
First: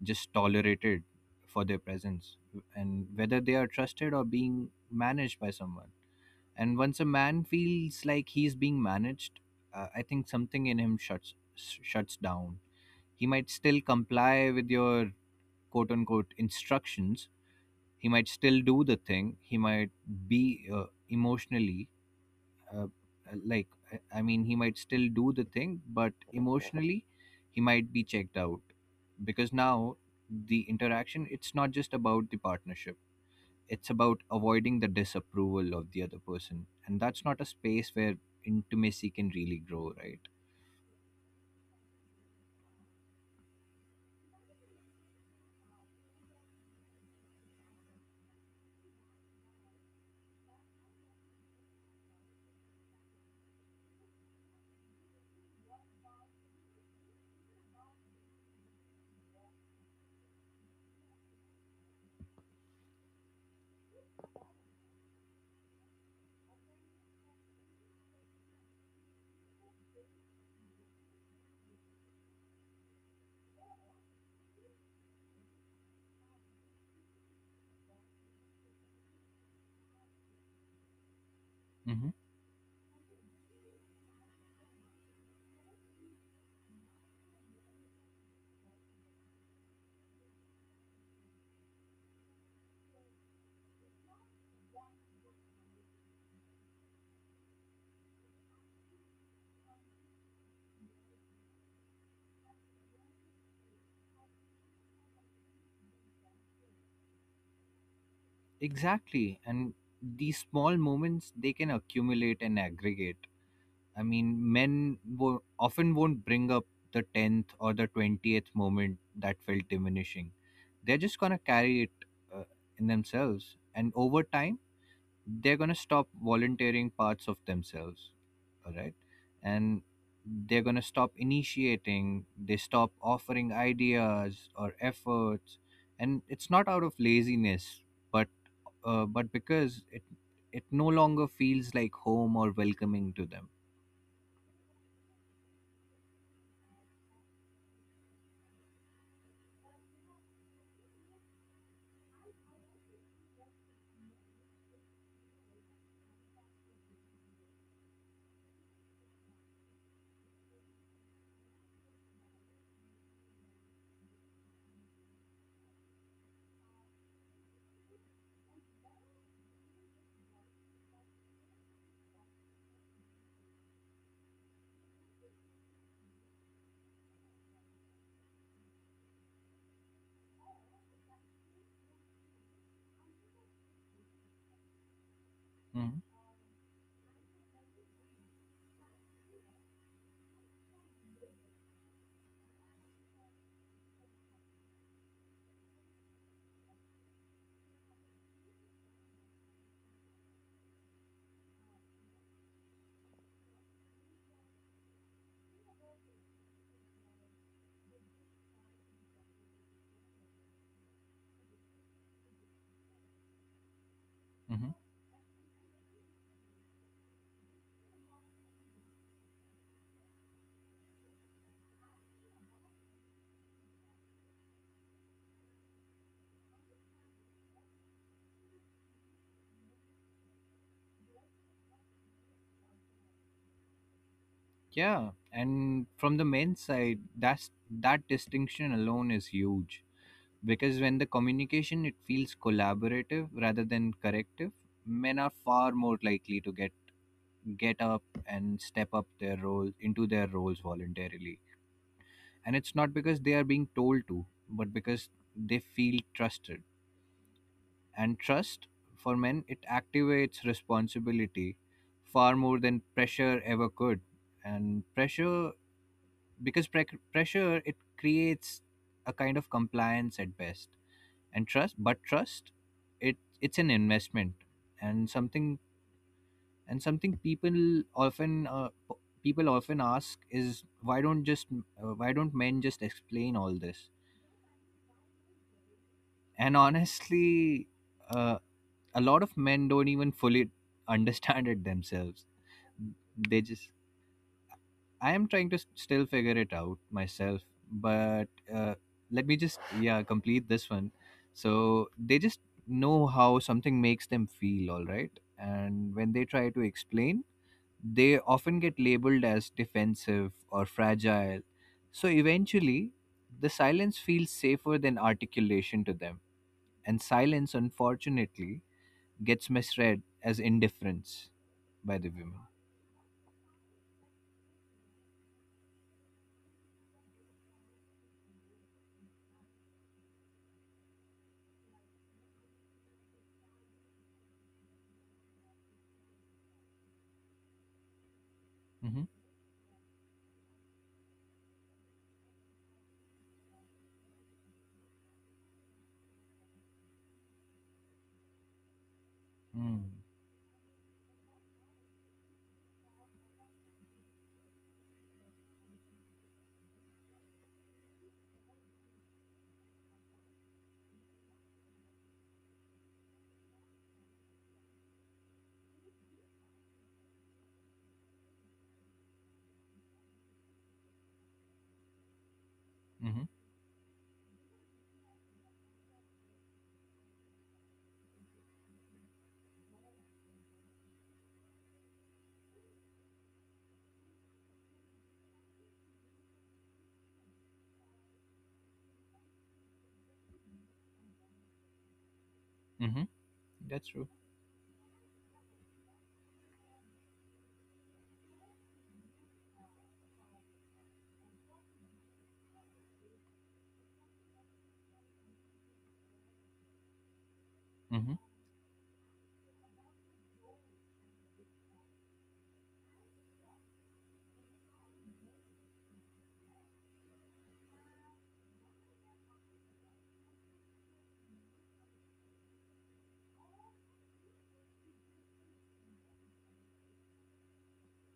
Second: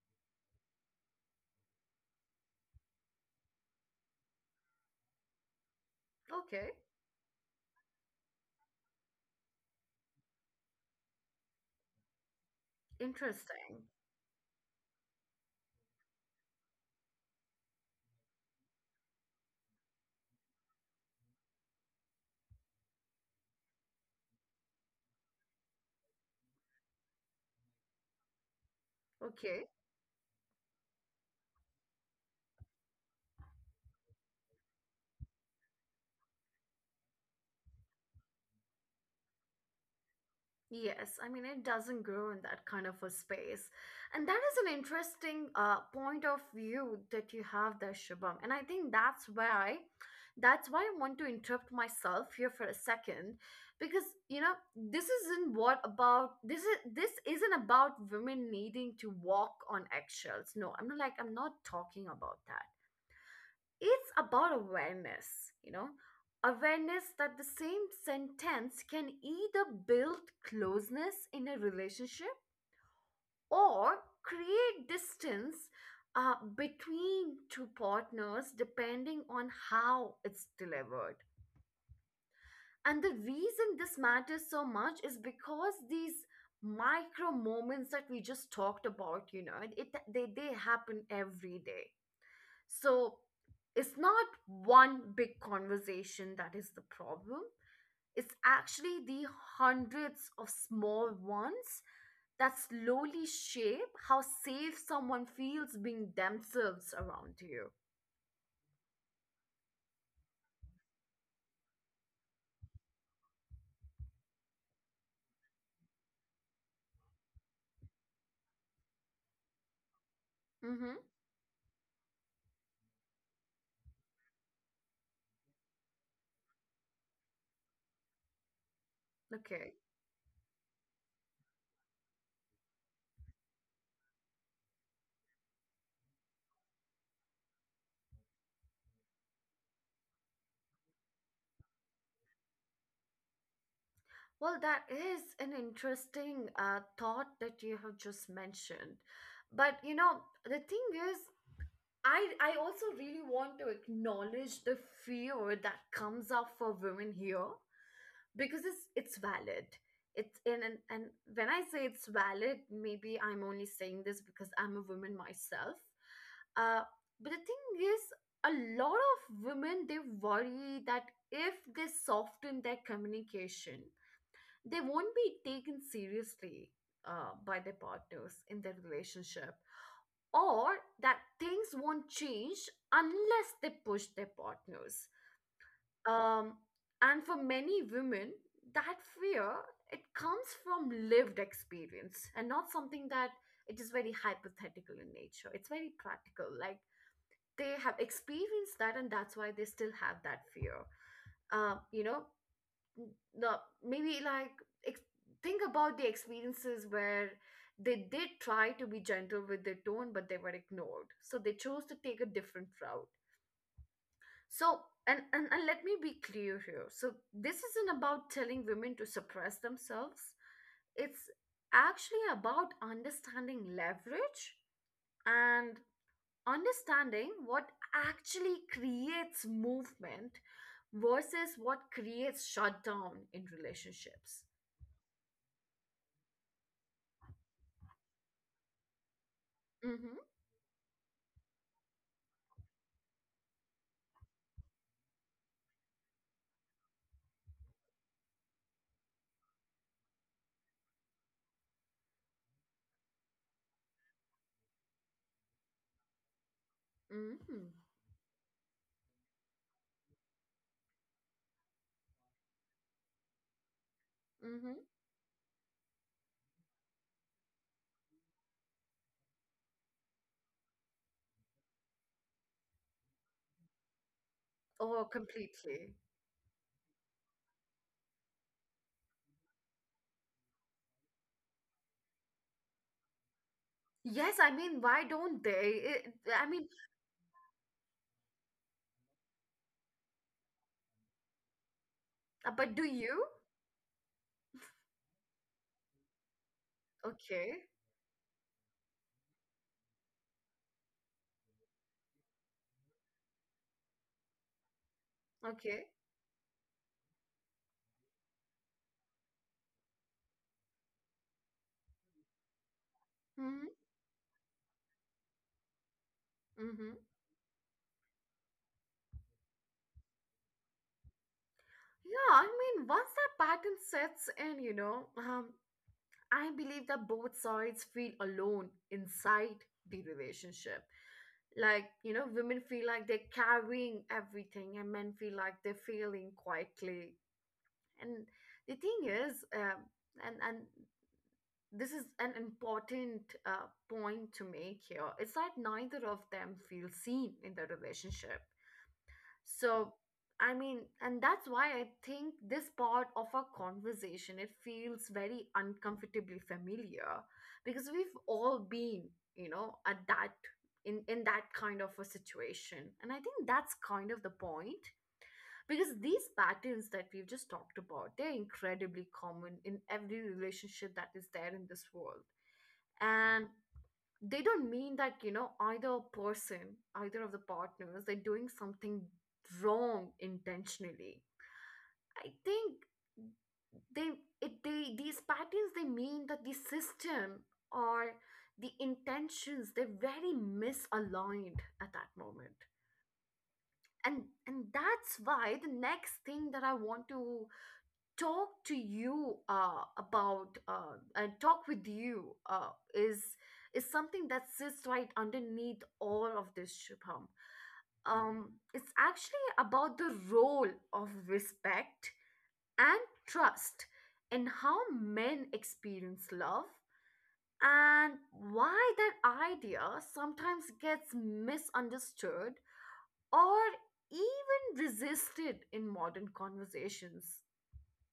Speaker 2: just tolerated for their presence, and whether they are trusted or being managed by someone.
Speaker 1: Okay,
Speaker 2: And once a man feels like he's being managed, I think something in him shuts down. He might still
Speaker 1: interesting.
Speaker 2: comply with your quote unquote instructions. He might still do the thing. He might be, emotionally, uh, like, I mean, he might still do the thing, but emotionally he might be checked out, because
Speaker 1: Okay.
Speaker 2: now the interaction, it's not just about the partnership, it's about avoiding the disapproval of the other person, and that's not a space where intimacy can really grow, right?
Speaker 1: Yes, I mean, it doesn't grow in that kind of a space. And that is an interesting point of view that you have there, Shubham. And I think that's why I want to interrupt myself here for a second because you know this isn't about women needing to walk on eggshells. No I'm not, I'm not talking about that. It's about awareness, you know, awareness that the same sentence can either build closeness in a relationship or create distance between two partners depending on how it's delivered.
Speaker 2: Hmm.
Speaker 1: And the reason this matters so much is because these micro moments that we just talked about, you know, they happen every day. So it's not one big conversation that is the problem. It's actually the hundreds of small ones that slowly shape how safe someone feels being themselves around you.
Speaker 2: Exactly, and these small moments, they can accumulate and aggregate. I mean, men often won't bring up the 10th or the 20th moment that felt diminishing.
Speaker 1: Mm-hmm.
Speaker 2: They're just going to carry it, uh, in themselves. And over time, they're going to stop volunteering parts of themselves. All right.
Speaker 1: Okay.
Speaker 2: And they're going to stop initiating. They stop offering ideas or efforts. And it's not out of laziness, but but because it no longer feels like home or welcoming to them.
Speaker 1: Well, that is an interesting thought that you have just mentioned. But you know, the thing is, I also really want to acknowledge the fear that comes up for women here because it's valid. It's in and When I say it's valid, maybe I'm only saying this because I'm a woman myself, uh but the thing is, a lot of women, they worry that if they soften their communication, they won't be taken seriously, by their partners in their relationship, or that things won't change unless they push their partners. um, and for many women, that fear, it comes from lived experience and not something that it is very hypothetical in nature. It's very practical. Like, they have experienced that, and that's why they still have that fear. You know, the maybe like ex- think about the experiences where they did try to be gentle with their tone, but they were ignored. So they chose to take a different route.
Speaker 2: Hmm.
Speaker 1: So, and let me be clear here. So, this isn't about telling women to suppress themselves, it's actually about understanding leverage and understanding what actually creates movement versus what creates shutdown in relationships.
Speaker 2: Yeah, and from the men's side, that distinction alone is huge,
Speaker 1: Mm-hmm.
Speaker 2: because when the communication, it feels collaborative rather than corrective, men are far more likely to get up and step up their role into their roles voluntarily, and it's not because they are being told to, but because they feel trusted.
Speaker 1: Mm-hmm.
Speaker 2: And trust, for men, it activates responsibility far more than pressure ever could.
Speaker 1: Mm-hmm.
Speaker 2: And pressure because pre- pressure, it creates a kind of compliance at best, and trust, it's an investment, and
Speaker 1: Oh,
Speaker 2: something
Speaker 1: completely.
Speaker 2: and something people often ask is, why don't men just explain all this?
Speaker 1: Yes, I mean, why don't they? It, I
Speaker 2: And
Speaker 1: mean,
Speaker 2: honestly, uh, a lot of men don't even fully understand it themselves.
Speaker 1: but do you?
Speaker 2: They just I am trying to still figure it out myself,
Speaker 1: Okay.
Speaker 2: but uh, let me just yeah complete this one. So they just know how something makes them feel, all right.
Speaker 1: Okay.
Speaker 2: And when they try to explain, they often get labeled as defensive or fragile. So eventually, the
Speaker 1: Mm-hmm.
Speaker 2: silence feels safer than articulation to them,
Speaker 1: Mm-hmm.
Speaker 2: and silence, unfortunately, gets misread as indifference by the
Speaker 1: Yeah,
Speaker 2: women.
Speaker 1: I mean, once that pattern sets in, you know, I believe that both sides feel alone inside the relationship. Like, you know, women feel like they're carrying everything, and men feel like they're failing quietly. And the
Speaker 2: Mm-hmm.
Speaker 1: thing is, and this is an important point to make here, is that neither of them feel seen in the relationship.
Speaker 2: Mm-hmm.
Speaker 1: So, I mean, and that's why I think this part of our conversation, it feels very uncomfortably familiar because we've all been, you know, at that in that kind of a situation. And I think that's kind of the point, because these patterns that we've just talked about, they're incredibly common in every relationship that is there in this world. And they don't mean that, you know, either person, either of the partners, they're doing something wrong intentionally. I think they it they These patterns, they mean that the system or the intentions, they're very misaligned at that moment.
Speaker 2: Mm-hmm. That's true.
Speaker 1: And that's why the next thing that I want to talk to you about and talk with you is something that sits right underneath all of this, Shubham.
Speaker 2: Hmm.
Speaker 1: It's actually about the role of respect and trust in how men experience love, and why that idea sometimes gets misunderstood or even resisted in modern conversations.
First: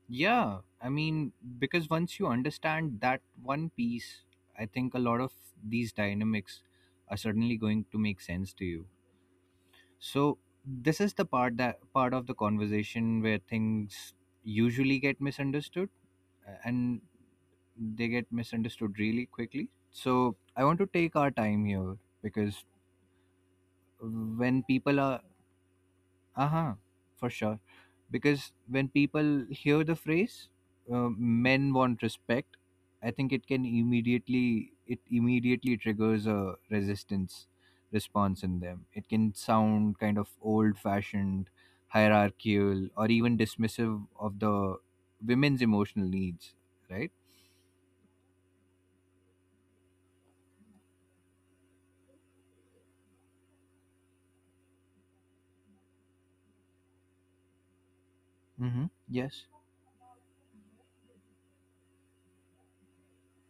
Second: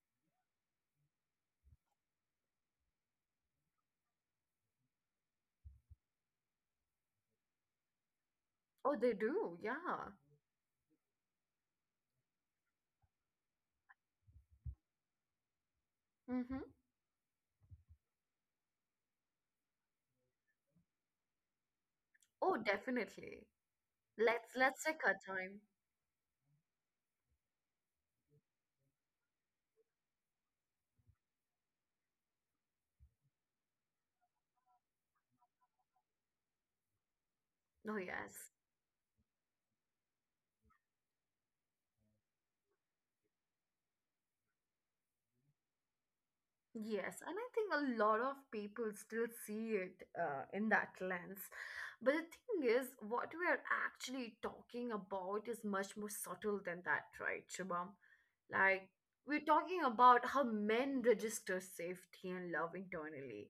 Speaker 2: Yeah, I mean, because once you understand that one piece, I think a lot of these dynamics are suddenly going to make sense to you.
Speaker 1: Oh, they do, yeah.
Speaker 2: So this is the part of the conversation where things usually get misunderstood,
Speaker 1: Mm-hmm.
Speaker 2: and they get misunderstood really quickly. So I want to take our time here
Speaker 1: Oh,
Speaker 2: because
Speaker 1: definitely. Let's
Speaker 2: when
Speaker 1: let's
Speaker 2: people
Speaker 1: take our
Speaker 2: are...
Speaker 1: time.
Speaker 2: Uh-huh, for sure. Because when people hear the phrase, men want respect, I think it can immediately triggers a resistance
Speaker 1: Oh
Speaker 2: response
Speaker 1: yes.
Speaker 2: in them. It can sound kind of old-fashioned, hierarchical, or even dismissive of the women's emotional needs, right?
Speaker 1: Yes, and I think a lot of people still see it in that lens. But the thing is, what we are actually talking about is much more subtle than that, right, Shubham?
Speaker 2: Mm-hmm.
Speaker 1: Like, we're
Speaker 2: Yes.
Speaker 1: talking about how men register safety and love internally.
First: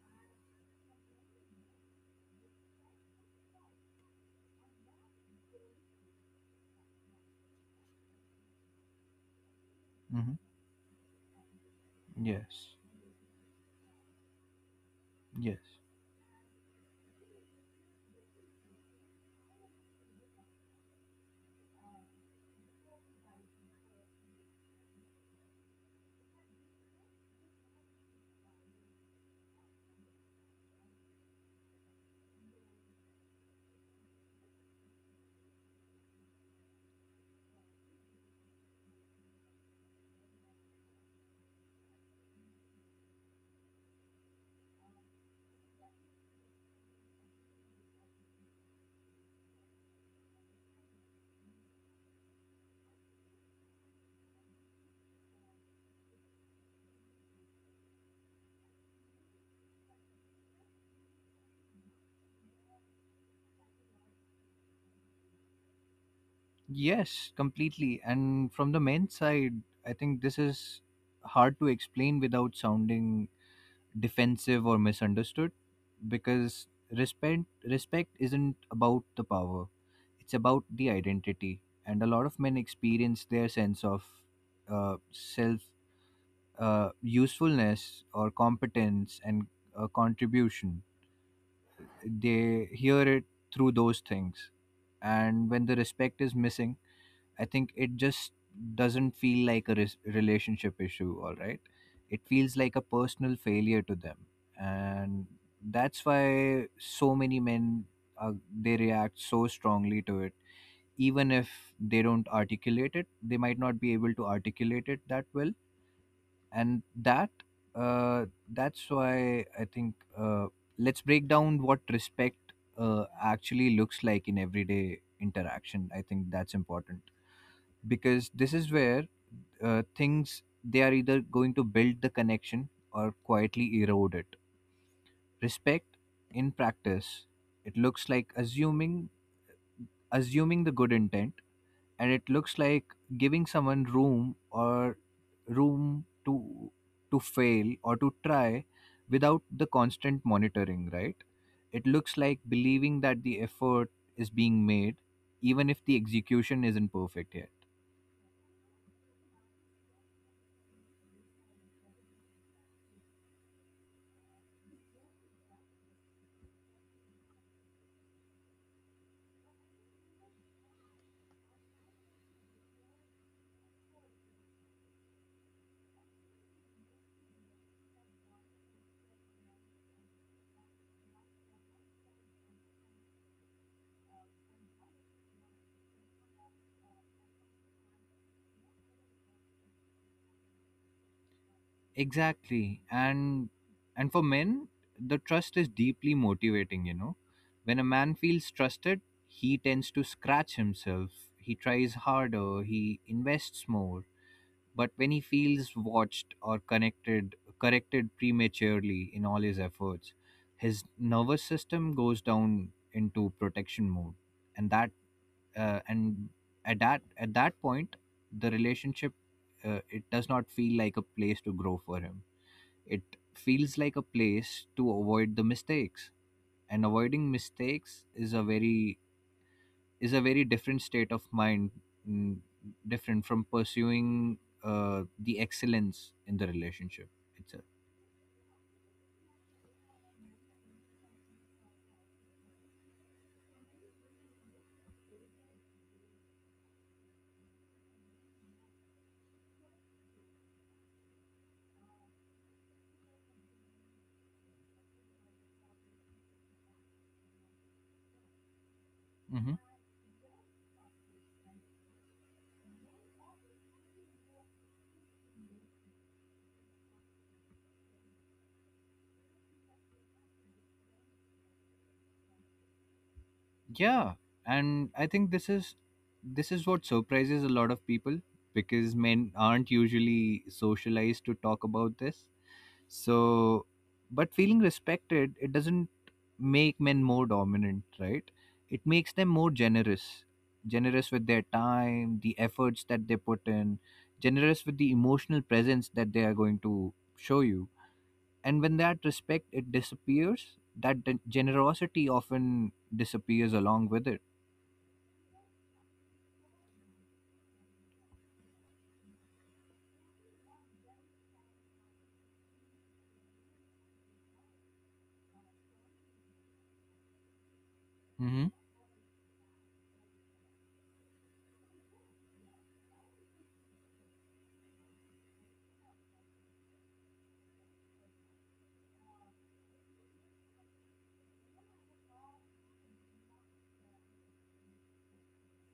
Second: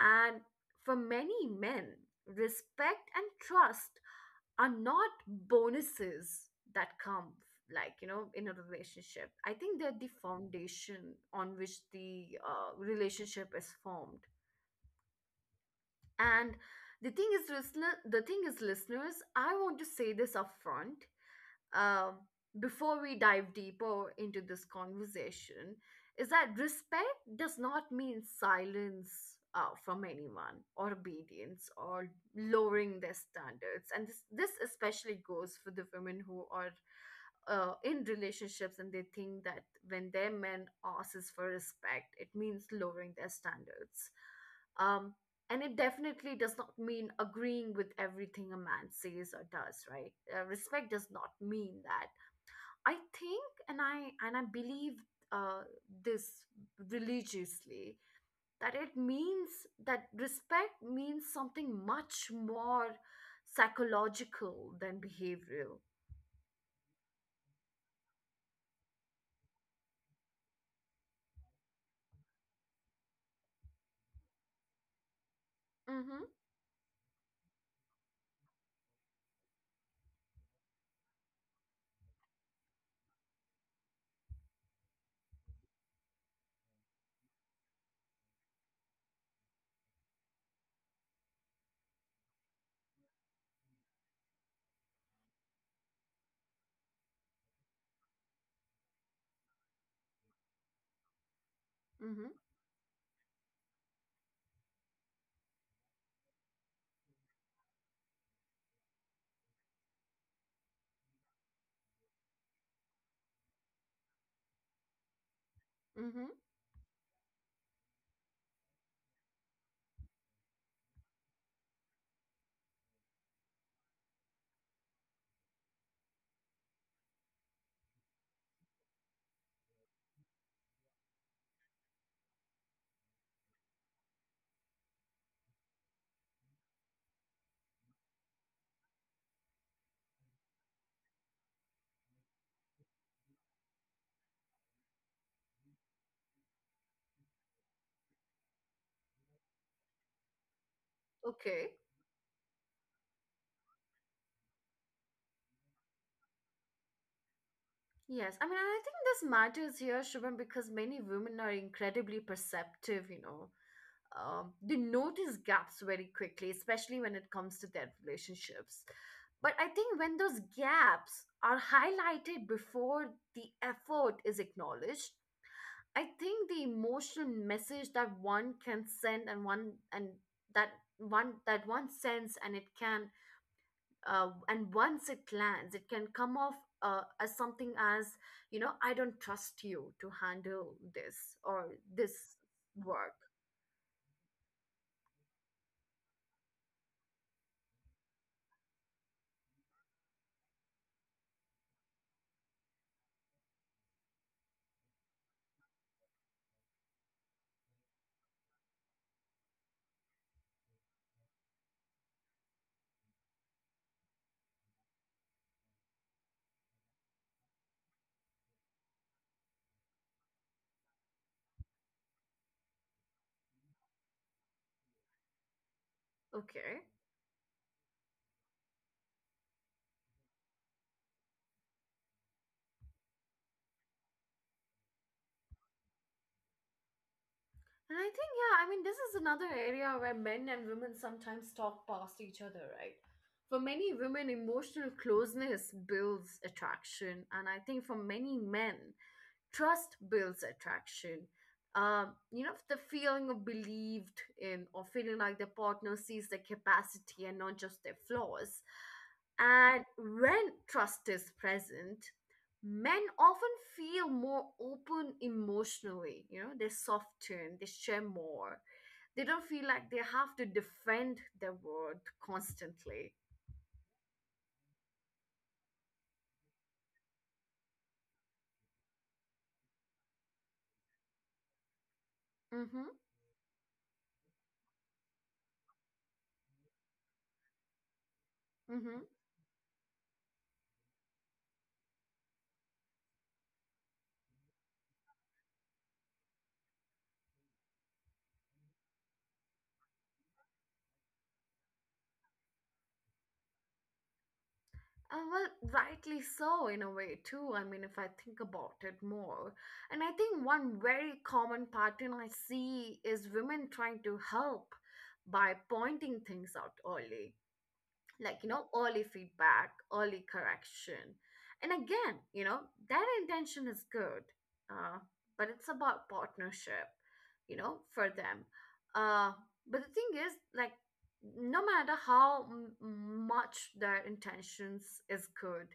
Speaker 1: And for many men, respect and trust are not bonuses that come, like, you know, in a relationship. I think they're the
Speaker 2: Mm-hmm.
Speaker 1: foundation on which the
Speaker 2: Yes.
Speaker 1: relationship is formed.
Speaker 2: Yes.
Speaker 1: And the thing is, listeners, I want to say this upfront, um, before we dive deeper into this conversation, is that respect does not mean silence from anyone, or obedience, or lowering their standards. And this especially goes for the women who are in relationships and they think that when their men asks for respect, it means lowering their standards. Um, and it definitely does not mean agreeing with everything a man says or does, right? Respect does not mean that. I think and i and i believe uh, this religiously, that it means that respect means something much more psychological than behavioral.
Speaker 2: Yes, completely. And from the men's side, I think this is hard to explain without sounding defensive or misunderstood
Speaker 1: Mm-hmm.
Speaker 2: because respect isn't about the power. It's about the identity. And a lot of men experience their sense of self, usefulness or competence, and contribution. They hear it through those things. And when the respect is missing, I think it just doesn't feel like a relationship issue, all right? It
Speaker 1: Mm-hmm.
Speaker 2: feels like a personal failure to them. And that's why so many men, uh, they react so strongly to it, even if they don't articulate it, they might not be able to articulate it that well
Speaker 1: Mm-hmm.
Speaker 2: And uh, that's why I think, let's break down what respect actually looks like in everyday interaction. I think that's important because this is where, things they are either going to build the connection or quietly erode it. Respect in practice, it looks like assuming the good intent, and it looks like giving someone room to fail or to try without the constant monitoring, right?
Speaker 1: Okay.
Speaker 2: It looks like believing that the effort is being made even if the execution isn't perfect here.
Speaker 1: Yes, I mean, and I think this matters here, Shubham, because many women are incredibly perceptive, you know. Um, they notice gaps very quickly, especially when it comes to their relationships. But I think when those gaps are highlighted before the effort is acknowledged, I think the emotional message that one can send and one and that that one sends, and it can, and once it lands, it can come off as something as, you know, I don't trust you to handle this or this
Speaker 2: Exactly.
Speaker 1: work.
Speaker 2: And for men, the trust is deeply motivating, you know. When a man feels trusted, he tends to scratch himself. He tries harder, he invests more. But when he feels watched or connected corrected prematurely in all his efforts, his nervous system goes down into protection mode. And that and at that point, the relationship, it does not feel like a place to grow for him. It feels like a place to avoid the mistakes.
Speaker 1: Okay.
Speaker 2: And avoiding mistakes is a very... is a very different state of mind, mm, different from pursuing the excellence in the relationship itself.
Speaker 1: And I think, yeah, I mean, this is another area where men and women sometimes talk past each other, right? For many women, emotional closeness builds attraction. And I think for many men, trust builds attraction. You know, the feeling of believed in, or feeling like the partner sees their capacity and not just their flaws.
Speaker 2: Mhm.
Speaker 1: And when trust is present, men often feel more open emotionally. You know, they soften, they share more. They don't feel like they have to defend their word constantly.
Speaker 2: Yeah, and I think this is... this is what surprises a lot of people because men aren't usually socialized to talk about this.
Speaker 1: Mm-hmm.
Speaker 2: So, but feeling respected, it doesn't make men more dominant, right? It
Speaker 1: Mm-hmm.
Speaker 2: makes them more generous, generous with their time, the efforts that they put in, generous with the emotional presence that they are going to show you. And when that respect, it disappears, that generosity often disappears along with it.
Speaker 1: Well, rightly so, in a way, too. I mean, if I think about it more. And I think one very common pattern I see is women trying to help by pointing things out early, like, you
Speaker 2: Mhm.
Speaker 1: know, early feedback, early correction. And again, you know, that intention is good, uh, but it's about partnership, you know, for them. Uh, but the thing is like no matter how m- Much their intentions is good,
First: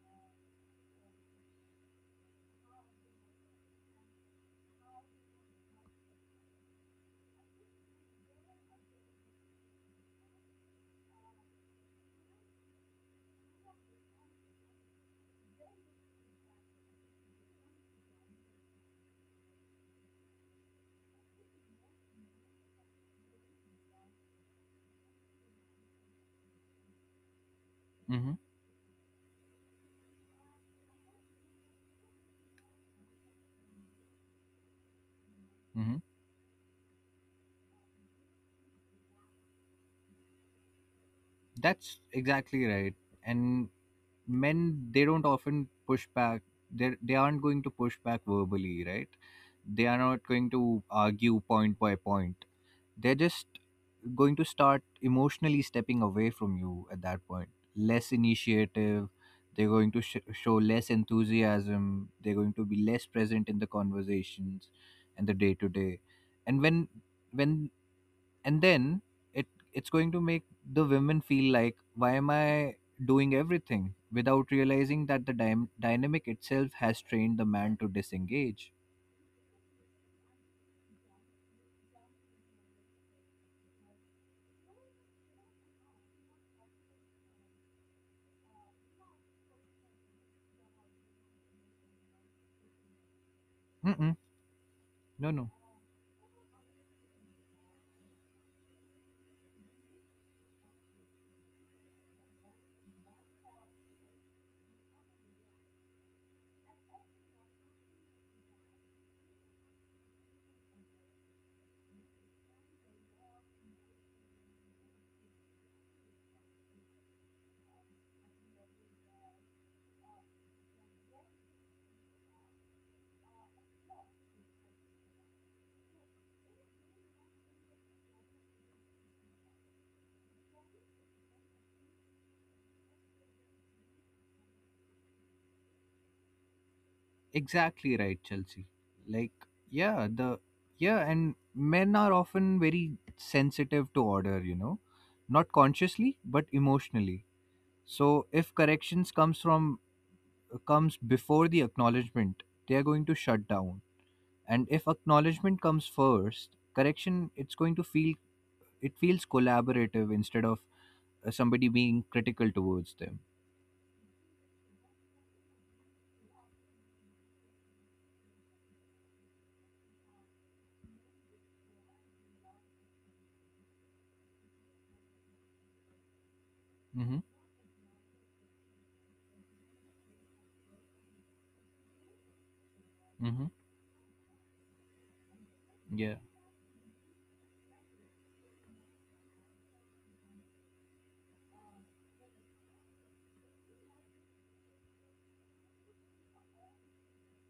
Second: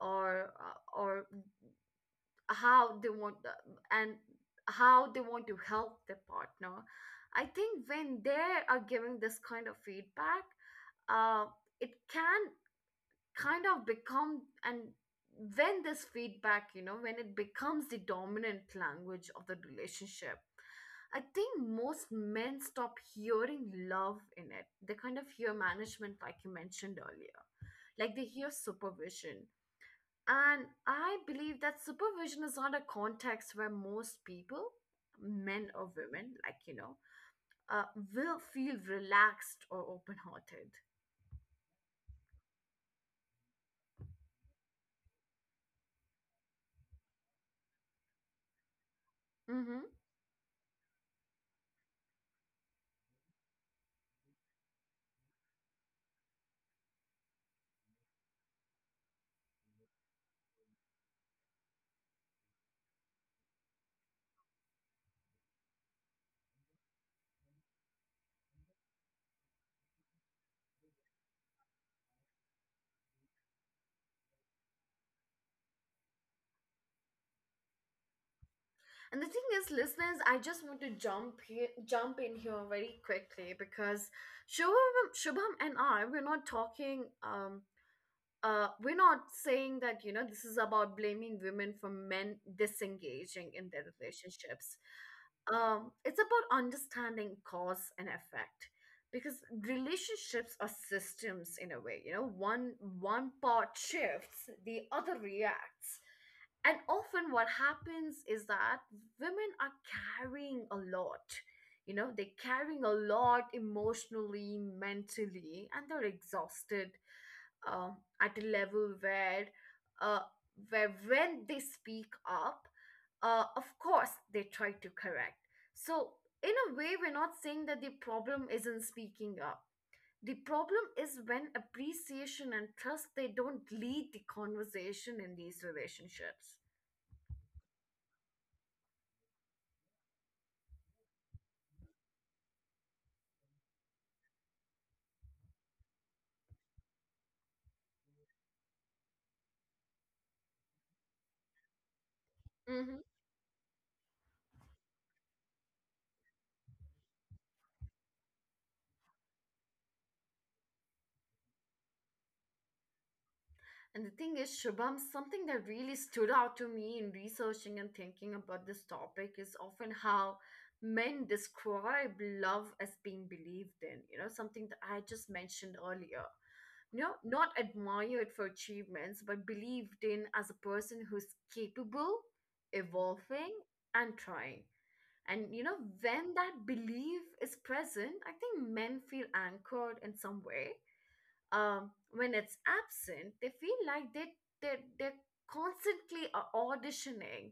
Speaker 1: or how they want and how they want to help their partner, I think when they are giving this kind of feedback, uh, it can kind of become, and when this feedback, you know, when it becomes the dominant language of the relationship, I think most men stop hearing love in it. They kind of hear management, like you mentioned earlier. Like, they
Speaker 2: Mhm.
Speaker 1: hear supervision. And I believe that supervision is not a context where most people, men or
Speaker 2: Mhm.
Speaker 1: women, like, you know, uh, will feel relaxed or open-hearted.
Speaker 2: That's exactly right. And men, they don't often push back. They aren't going to push back verbally, right?
Speaker 1: Mm-hmm.
Speaker 2: They are not going to argue point by point. They're just going to start emotionally stepping away from you at that point. Less initiative, they're going to show less enthusiasm, they're going to be less present in the conversations and the day to day. And when and then it it's going to make the women feel like, why am I doing everything, without realizing that the dynamic itself has trained the man to disengage.
Speaker 1: And the thing is, listeners, I just want to jump in here very quickly because Shubham, we're not talking. We're not saying that, you know, this is about blaming women for men disengaging in their
Speaker 2: Mm-mm,
Speaker 1: relationships.
Speaker 2: no, no.
Speaker 1: Um, it's about understanding cause and effect, because relationships are systems, in a way, you know. One part shifts, the other reacts. And often what happens is that women are carrying a lot. You know, they're carrying a lot emotionally, mentally, and they're exhausted, at a level where, uh, where when they speak up, of course they try to correct. So, in a way, we're not saying that the problem isn't speaking up. The problem is when appreciation and trust, they don't lead the conversation in these relationships.
Speaker 2: Exactly right, Chelsea. Like, yeah, and men are often very sensitive to order, you know, not consciously but emotionally. So if corrections comes before the acknowledgement, they are
Speaker 1: Mm-hmm.
Speaker 2: going to shut down. And if acknowledgement comes first, correction, it feels collaborative instead of somebody being critical towards them.
Speaker 1: And the thing is, Shubham, something that really stood out to me in researching and thinking about this topic is often how men describe love as being believed in. You know, something that I just mentioned earlier. You know,
Speaker 2: Mm-hmm.
Speaker 1: not admired for achievements, but believed in as a person who's capable,
Speaker 2: Mm-hmm.
Speaker 1: evolving, and trying. And, you know,
Speaker 2: Yeah.
Speaker 1: when that belief is present, I think men feel anchored in some way. Um, when it's absent, they feel like they're constantly auditioning,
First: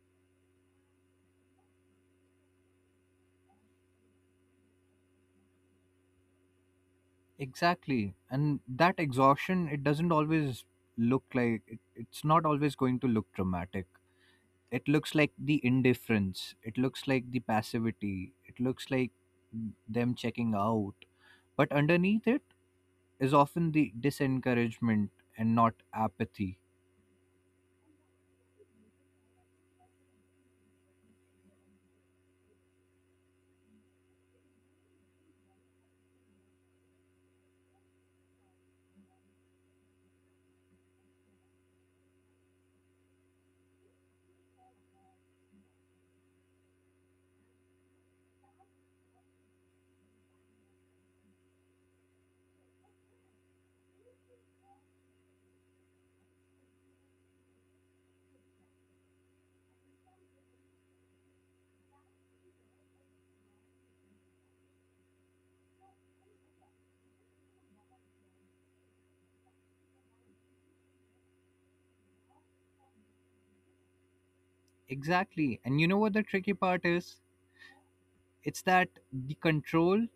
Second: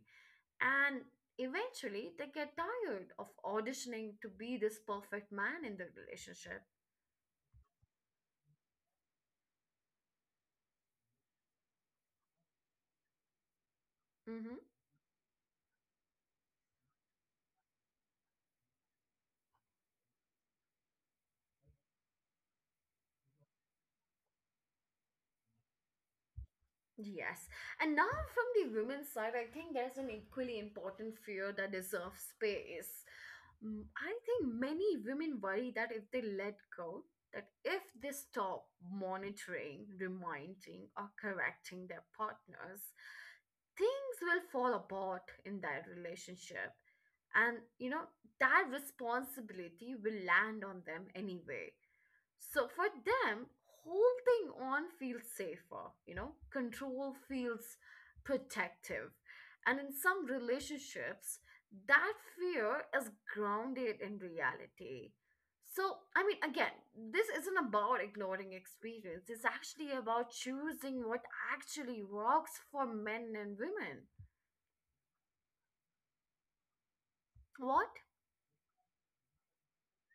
Speaker 1: and eventually they get tired of auditioning to be this perfect man in the relationship.
Speaker 2: Exactly. And that exhaustion, it doesn't always look like it, it's not always going to look dramatic.
Speaker 1: Mm-hmm.
Speaker 2: It looks like the indifference, it looks like the passivity, it looks like them checking out. But underneath it is often the disencouragement and not apathy.
Speaker 1: Yes. And now, from the women's side, I think there's an equally important fear that deserves space. Mm, I think many women worry that if they let go, that if they stop monitoring, reminding, or correcting their partners, things will fall apart in that relationship. And, you know, that responsibility will land on them anyway. So for them, holding on feels safer, you know, control feels protective. And in some relationships, that fear is grounded in reality. So, I mean, again, this isn't about ignoring experience. It's actually about choosing what actually works for men and women.
Speaker 2: Exactly. And you know what the tricky part is?
Speaker 1: What?
Speaker 2: It's that the control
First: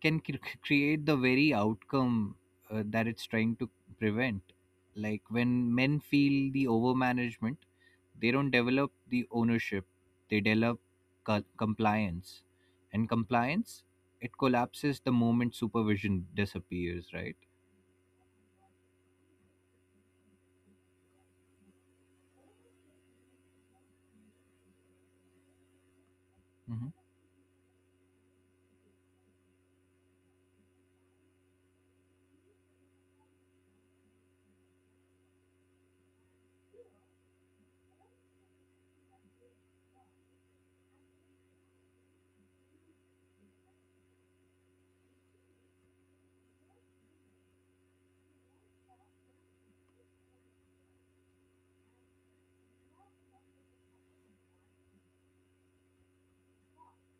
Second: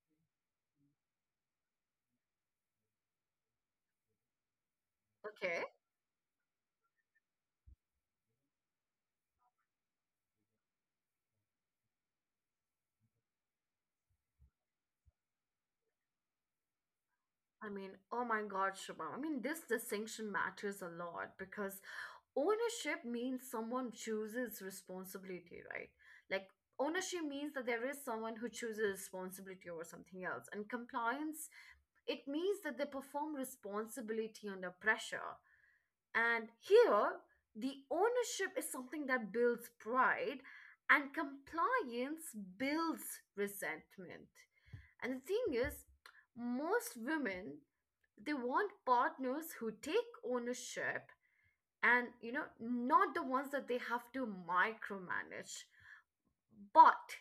Speaker 2: can create the very outcome that it's trying to prevent. Like
Speaker 1: Okay.
Speaker 2: when men feel the overmanagement, they don't develop the ownership, they develop compliance. And compliance, it collapses the moment supervision disappears, right?
Speaker 1: I mean, oh my God, Shubham. I mean, this distinction matters a lot because ownership means someone chooses responsibility, right? Like,
Speaker 2: Hmm.
Speaker 1: ownership means that there is someone who chooses responsibility over something else. And compliance, it means that they perform responsibility under pressure. And here, the ownership is something that builds pride, and compliance builds resentment. And the thing is, most women, they want partners who take ownership, and you know, not the ones that they have to micromanage. But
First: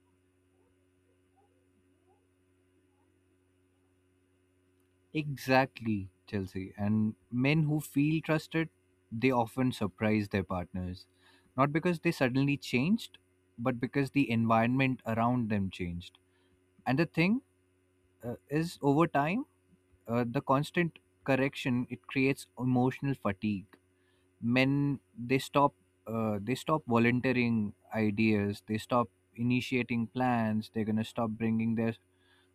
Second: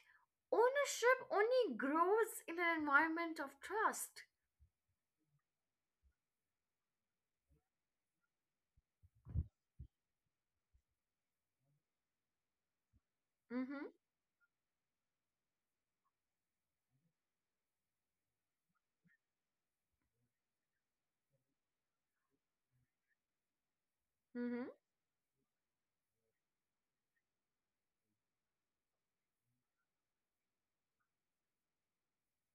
Speaker 1: ownership only grows in an environment of trust.
Speaker 2: Exactly, Chelsea. And men who feel trusted, they often surprise their partners, not because they suddenly changed, but
Speaker 1: Mm-hmm.
Speaker 2: because the environment around them changed. And the thing, is over time, the constant correction, it creates emotional fatigue.
Speaker 1: Mm-hmm.
Speaker 2: Men, they stop, they stop volunteering ideas, they stop initiating plans, they're going to stop bringing their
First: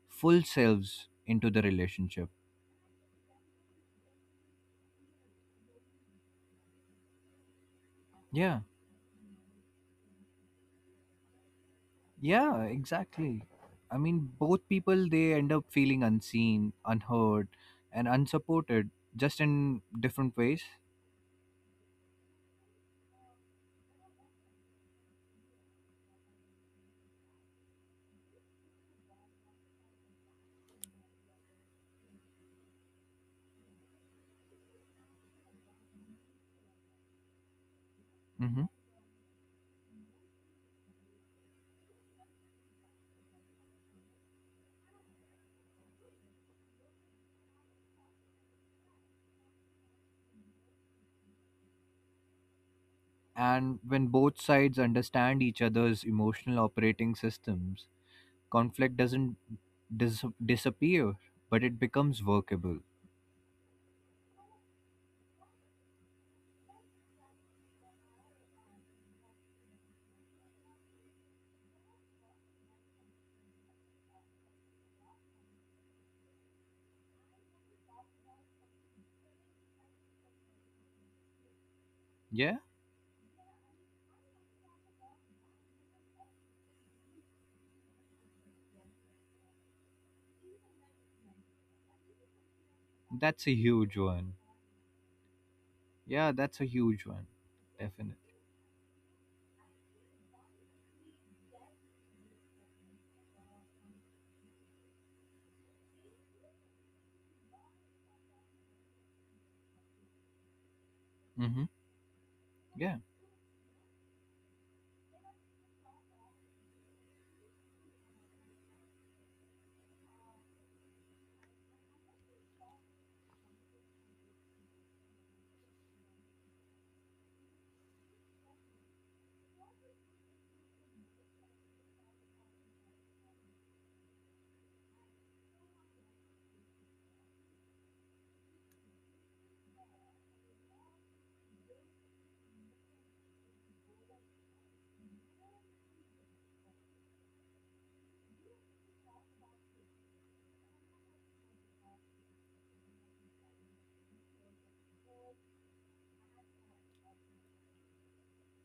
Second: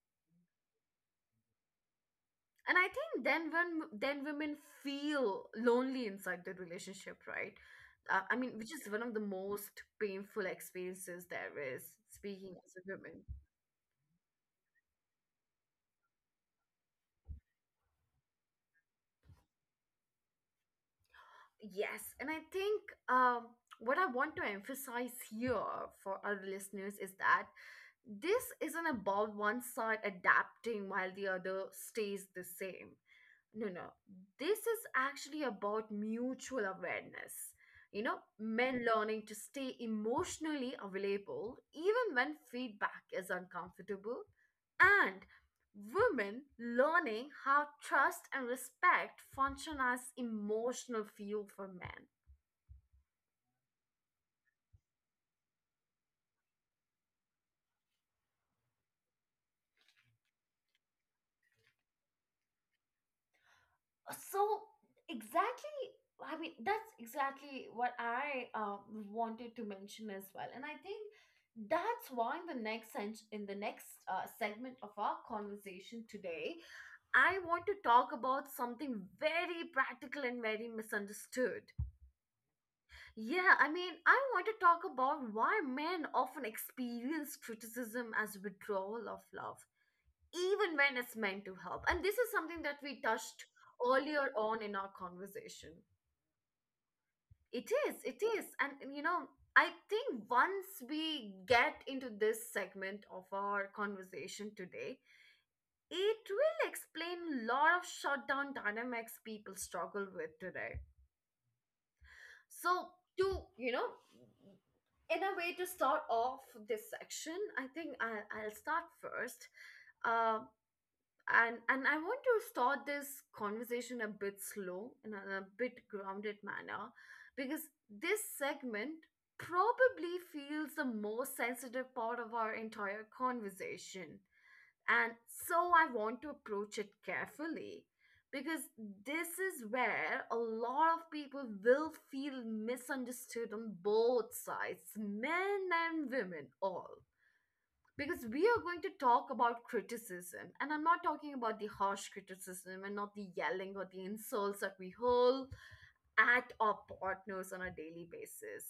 Speaker 2: full selves into the relationship.
Speaker 1: And I think then, when then women feel lonely inside the relationship, right? I mean,
Speaker 2: Yeah.
Speaker 1: which is one of the most painful experiences there is. Speaking
Speaker 2: Yeah,
Speaker 1: as a woman.
Speaker 2: exactly. I mean, both people, they end up feeling unseen, unheard, and unsupported, just in different ways.
Speaker 1: Yes, and I think, um, what I want to emphasize here for our listeners is that this isn't about one side adapting while the other stays the same. No, no. This is actually about mutual awareness. You know, men learning to stay emotionally available even when feedback is uncomfortable, and women learning how trust and respect function as emotional fuel for men.
Speaker 2: And when both sides understand each other's emotional operating systems, conflict doesn't disappear, but it becomes workable.
Speaker 1: So, exactly. I mean, that's exactly what I wanted to mention as well. And I think that's why in the next in the next segment of our conversation today, I want to talk about something very practical and very misunderstood.
Speaker 2: Yeah,
Speaker 1: Yeah, I mean, I want to talk about why men often experience criticism as withdrawal of love even when it's meant to help. And this is something that we touched
Speaker 2: that's a huge
Speaker 1: earlier
Speaker 2: one.
Speaker 1: on in our conversation.
Speaker 2: Yeah, that's a huge one.
Speaker 1: It is,
Speaker 2: Definitely.
Speaker 1: it is. I think once we get into this segment of our conversation today, it will explain a lot of shutdown dynamics people struggle with today.
Speaker 2: Mm-hmm.
Speaker 1: So,
Speaker 2: Yeah.
Speaker 1: to, you know, in a way to start off this section, I think I'll start first. Uh, and I want to start this conversation a bit slow in a bit grounded manner because this segment probably feels the most sensitive part of our entire conversation, and so I want to approach it carefully because this is where a lot of people will feel misunderstood on both sides, men and women, all because we are going to talk about criticism. And I'm not talking about the harsh criticism and not the yelling or the insults that we hurl at our partners on a daily basis,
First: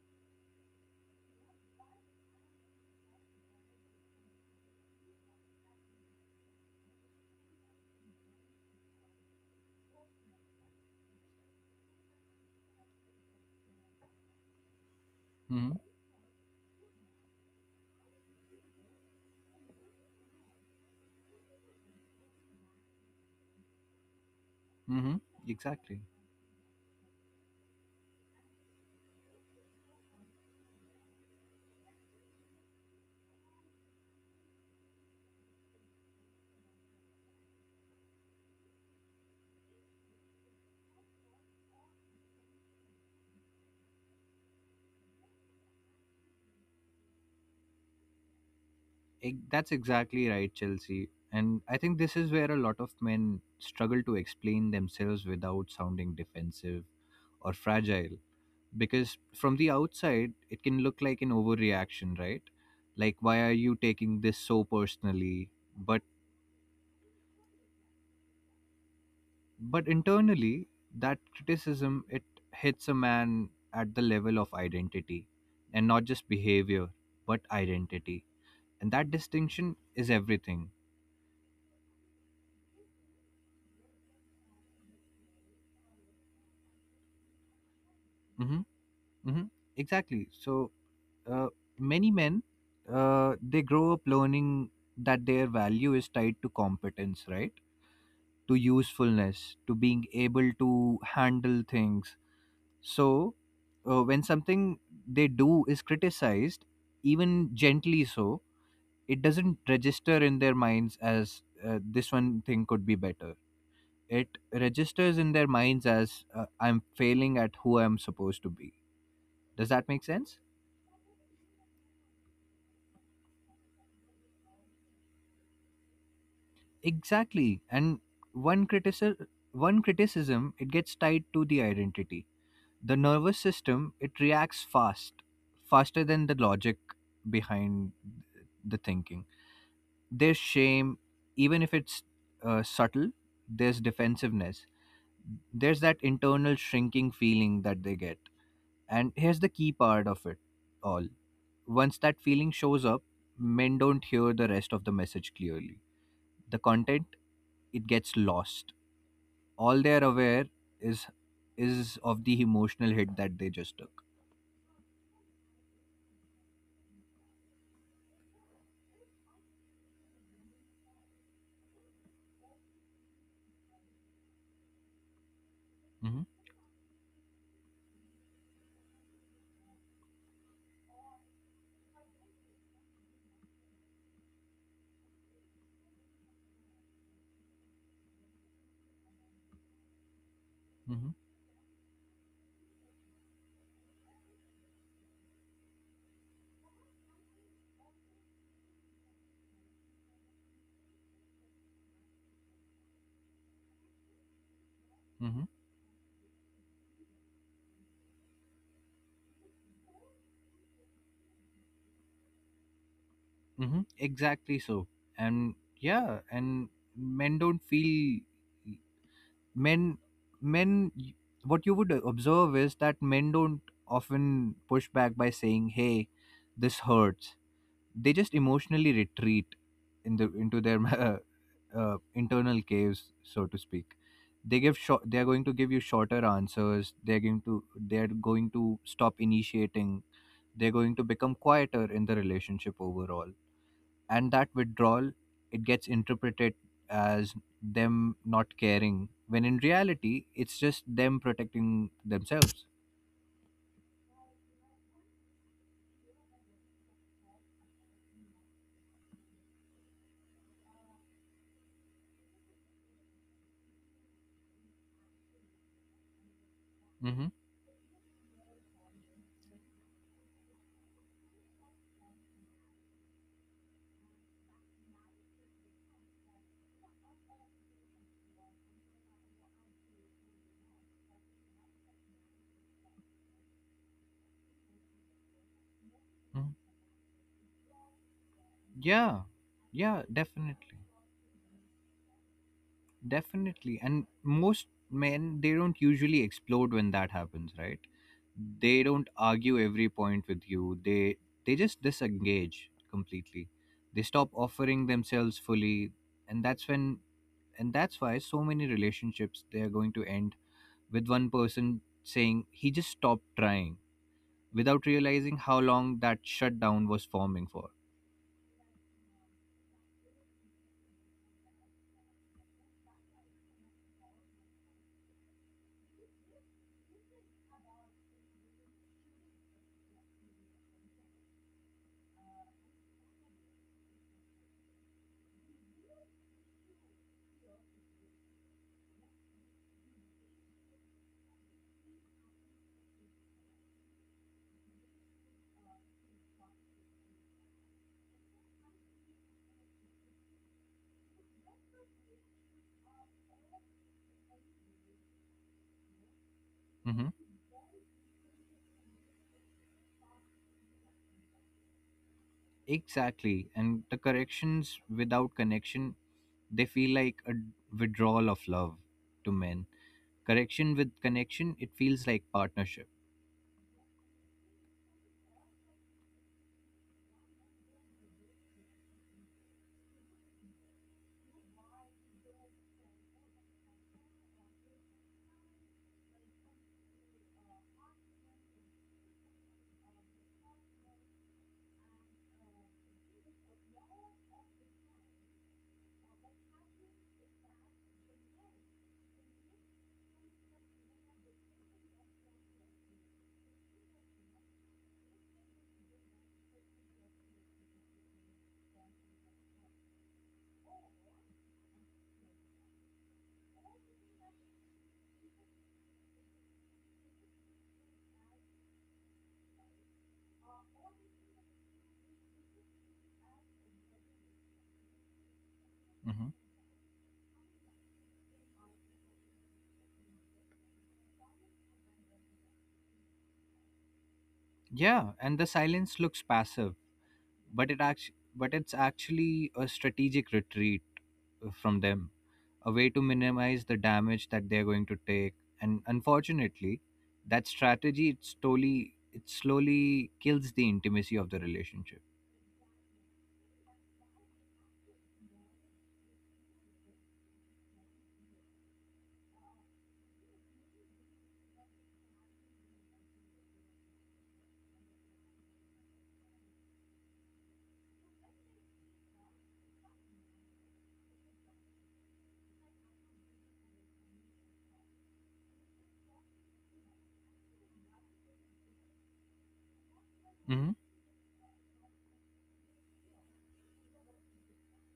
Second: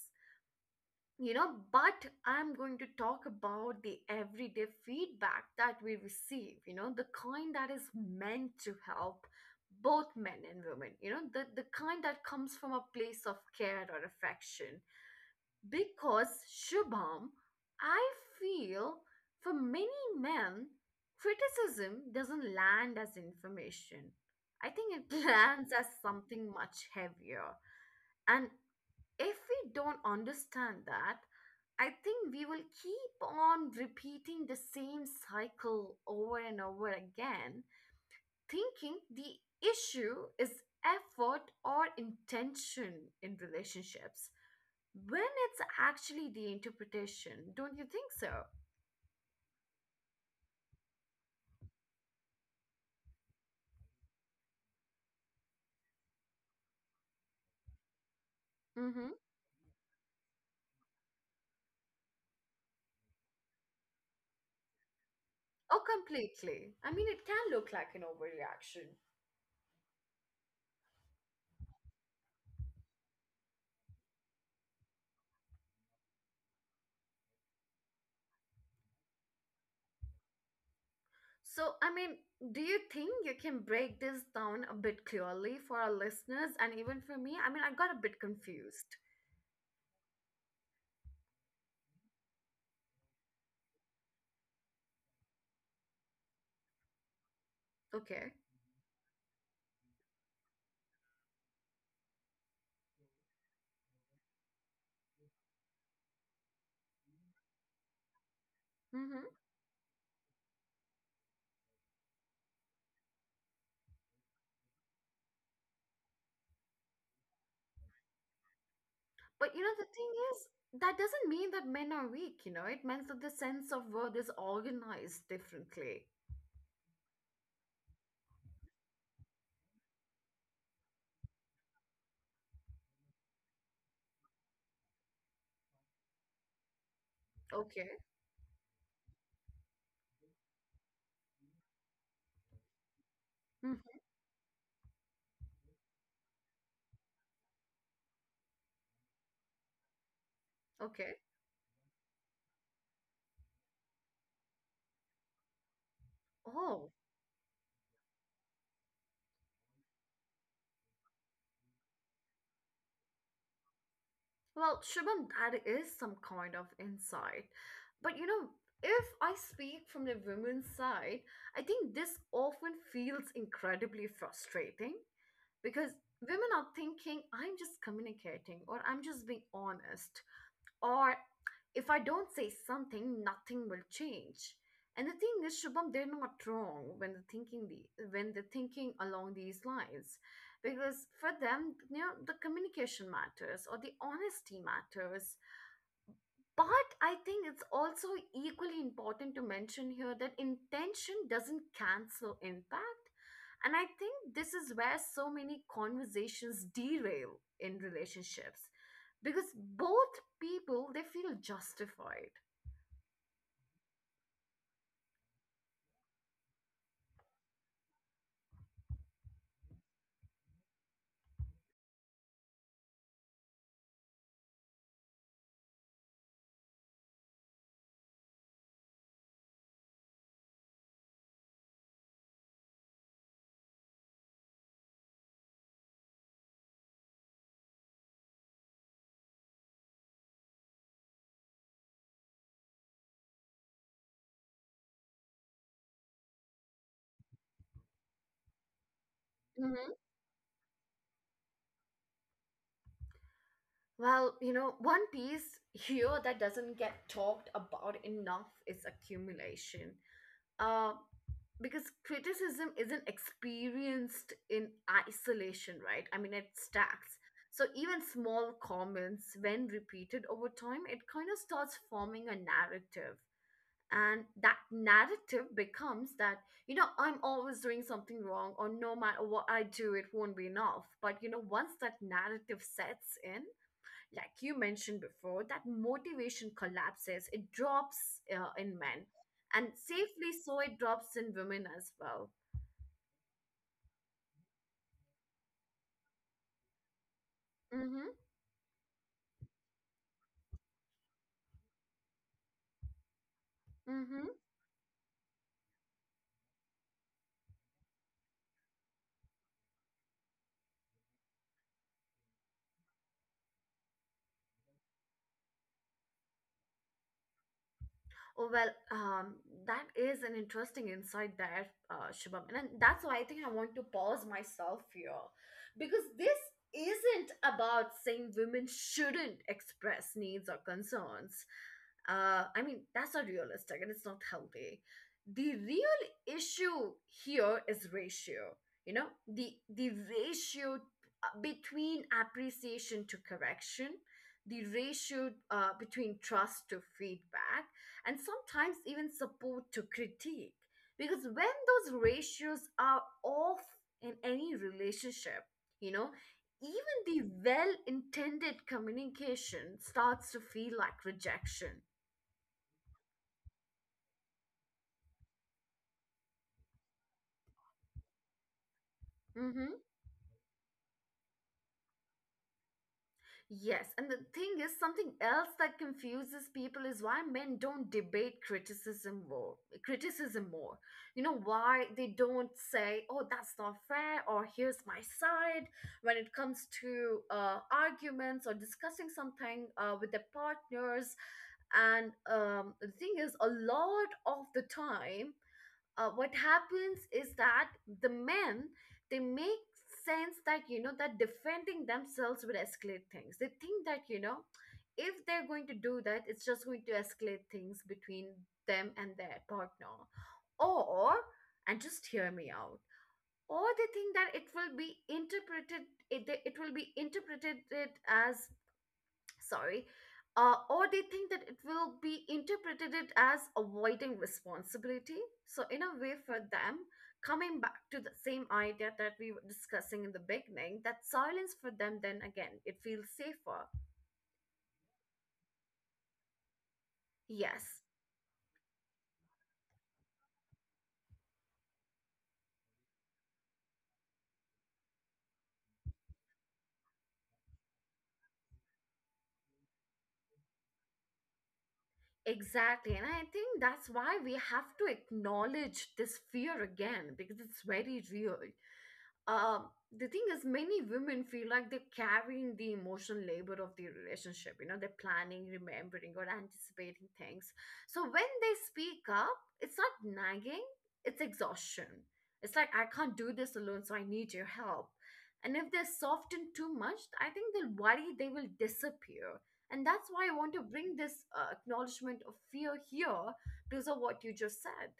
Speaker 1: you know, but I'm going to talk about the everyday feedback that we receive, you know, the kind that is meant to help both men and women, you know, the kind that comes from a place of care or affection.
Speaker 2: Mm-hmm.
Speaker 1: Because, Shubham, I feel, for many men, criticism doesn't land as information. I think it
Speaker 2: Mm-hmm.
Speaker 1: lands as
Speaker 2: Exactly.
Speaker 1: something much heavier. And if we don't understand that, I think we will keep on repeating the same cycle over and over again, thinking the issue is effort or intention in relationships when it's actually the interpretation, don't you think so?
Speaker 2: That's exactly right, Chelsea. And I think this is where a lot of men struggle to explain themselves without sounding defensive or fragile,
Speaker 1: Mm-hmm.
Speaker 2: because from the outside it can look like an overreaction, right? Like, why are you taking this so personally?
Speaker 1: Oh,
Speaker 2: but
Speaker 1: completely. I mean, it can look like an overreaction.
Speaker 2: but internally, that criticism, it hits a man at the level of identity, and not just behavior, but identity. And that distinction is everything.
Speaker 1: So, I mean, do you think you can break this down a bit clearly for our listeners and even for me? I mean, I got a bit
Speaker 2: Mhm.
Speaker 1: confused.
Speaker 2: Mhm. Exactly. So, uh, many men, they grow up learning that their value is tied to competence, right?
Speaker 1: Okay.
Speaker 2: To usefulness, to being able to handle things. So, when something they do is criticized, even gently so, it
Speaker 1: Mm-hmm.
Speaker 2: doesn't register in their minds as, this one thing could be better. It registers in their minds as, I'm failing at who I'm supposed to be.
Speaker 1: But you
Speaker 2: Does
Speaker 1: know, the
Speaker 2: that make
Speaker 1: thing
Speaker 2: sense?
Speaker 1: is, that doesn't mean that men are weak, you know, it means that the sense of word is organized differently.
Speaker 2: Exactly. And one criticism, one criticism, it gets tied to the identity. The nervous system, it reacts fast, faster than the logic behind
Speaker 1: Okay.
Speaker 2: the thinking. There's shame, even if it's subtle, there's
Speaker 1: Mhm.
Speaker 2: defensiveness, there's that internal shrinking feeling that they get. And here's the key part of it all.
Speaker 1: Okay.
Speaker 2: Once that feeling shows up, men don't hear the rest of the message clearly. The
Speaker 1: Oh.
Speaker 2: content, it gets lost. All they're aware is is of the emotional hit that they just took.
Speaker 1: Well, Shubham, that is some kind of insight. But you know, if I speak from the women's side, I think this often feels incredibly frustrating because
Speaker 2: Hmm.
Speaker 1: women are thinking, I'm just communicating, or I'm just being honest, or if I don't say something, nothing will change. And the thing is, Shubham, they're not wrong when they're thinking the when they're thinking along these lines, because for them, you know, the communication matters or the honesty matters. But I think it's also equally important to mention here that intention doesn't cancel impact. And I think this is where so
Speaker 2: Mm-hmm.
Speaker 1: many conversations derail in relationships because both people they feel justified.
Speaker 2: Mm-hmm. Exactly so. And men don't feel... men men What you would observe is that men don't often push back by saying, "Hey, this hurts." They just emotionally retreat in the into their internal caves, so to speak. They give short. They are going to give you shorter answers. They are going to stop initiating. They're going to become quieter in the relationship overall. And that withdrawal, it gets interpreted as them not caring, when in
Speaker 1: Mhm.
Speaker 2: reality it's just them protecting themselves.
Speaker 1: Well, you know, one piece here that doesn't get talked about enough is accumulation. Uh, because criticism isn't experienced in isolation, right? I mean, it stacks.
Speaker 2: Mm-hmm.
Speaker 1: So even small comments, when repeated over time, it kind of starts forming a narrative. And that narrative becomes that, you know, I'm always doing something wrong, or no matter what I do, it won't be enough. But, you know, once that narrative sets in, like you mentioned before, that
Speaker 2: Hmm.
Speaker 1: motivation collapses. It drops in men,
Speaker 2: Yeah.
Speaker 1: and
Speaker 2: Yeah,
Speaker 1: safely so,
Speaker 2: definitely.
Speaker 1: it drops in women as well.
Speaker 2: Definitely. And most men, they don't usually explode when that happens, right?
Speaker 1: Mm-hmm.
Speaker 2: They don't argue every point with you. They just disengage completely. They
Speaker 1: Mm-hmm.
Speaker 2: stop offering themselves fully. And that's when and that's why so many relationships, they are going to end with one person saying, he just stopped trying, without realizing how long that shutdown was forming for.
Speaker 1: Oh, well, that is an interesting insight there, Shubham. And that's why I think I want to pause myself here because this isn't about saying women shouldn't express needs or concerns. I mean, that's not realistic and it's not healthy. The real issue here is ratio, you know, the ratio between appreciation to correction, the ratio between trust to feedback, and sometimes even support to critique. Because when those ratios are off in any relationship, you know, even
Speaker 2: Hmm.
Speaker 1: the well intended communication starts to feel like rejection.
Speaker 2: Exactly. And the corrections without connection, they feel like a withdrawal of love to men.
Speaker 1: Mm-hmm.
Speaker 2: Correction with connection, it feels like partnership.
Speaker 1: Yes, and the thing is, something else that confuses people is why men don't debate criticism more. Criticism more. You know why they don't say, "Oh, that's not fair," or "Here's my side." When it comes to arguments or discussing something with their partners, and the thing is, a lot of the time what happens is that the men they make sense that, you know, that defending themselves will escalate things. They think that, you know, if they're going to do that, it's just going to escalate things between them and their partner, or, and just hear me out, or they think that it will be interpreted it will be interpreted as sorry, or they think that it will be interpreted it as avoiding responsibility. So, in a way,
Speaker 2: Hmm.
Speaker 1: for them, coming back to the same idea that we were discussing in the beginning, that silence for them, then again, it feels safer.
Speaker 2: Yeah, and the silence looks passive,
Speaker 1: Yes,
Speaker 2: but but it's actually a strategic retreat, from them. A way to minimize the damage that they're going to take. And unfortunately, that strategy, it slowly kills the intimacy of the relationship.
Speaker 1: exactly. And I think that's why we have to acknowledge this fear again because it's very real. Um, the thing is, many women feel like they're carrying the emotional labor of the relationship, you know, they're planning, remembering, or anticipating things. So when they speak up, it's not nagging, it's exhaustion, it's like, I can't do this alone, so I need your help. And if they're softened too much, I think they'll worry they will disappear. And that's why I want to
Speaker 2: Hmm.
Speaker 1: bring this acknowledgement of fear here because of what you just said.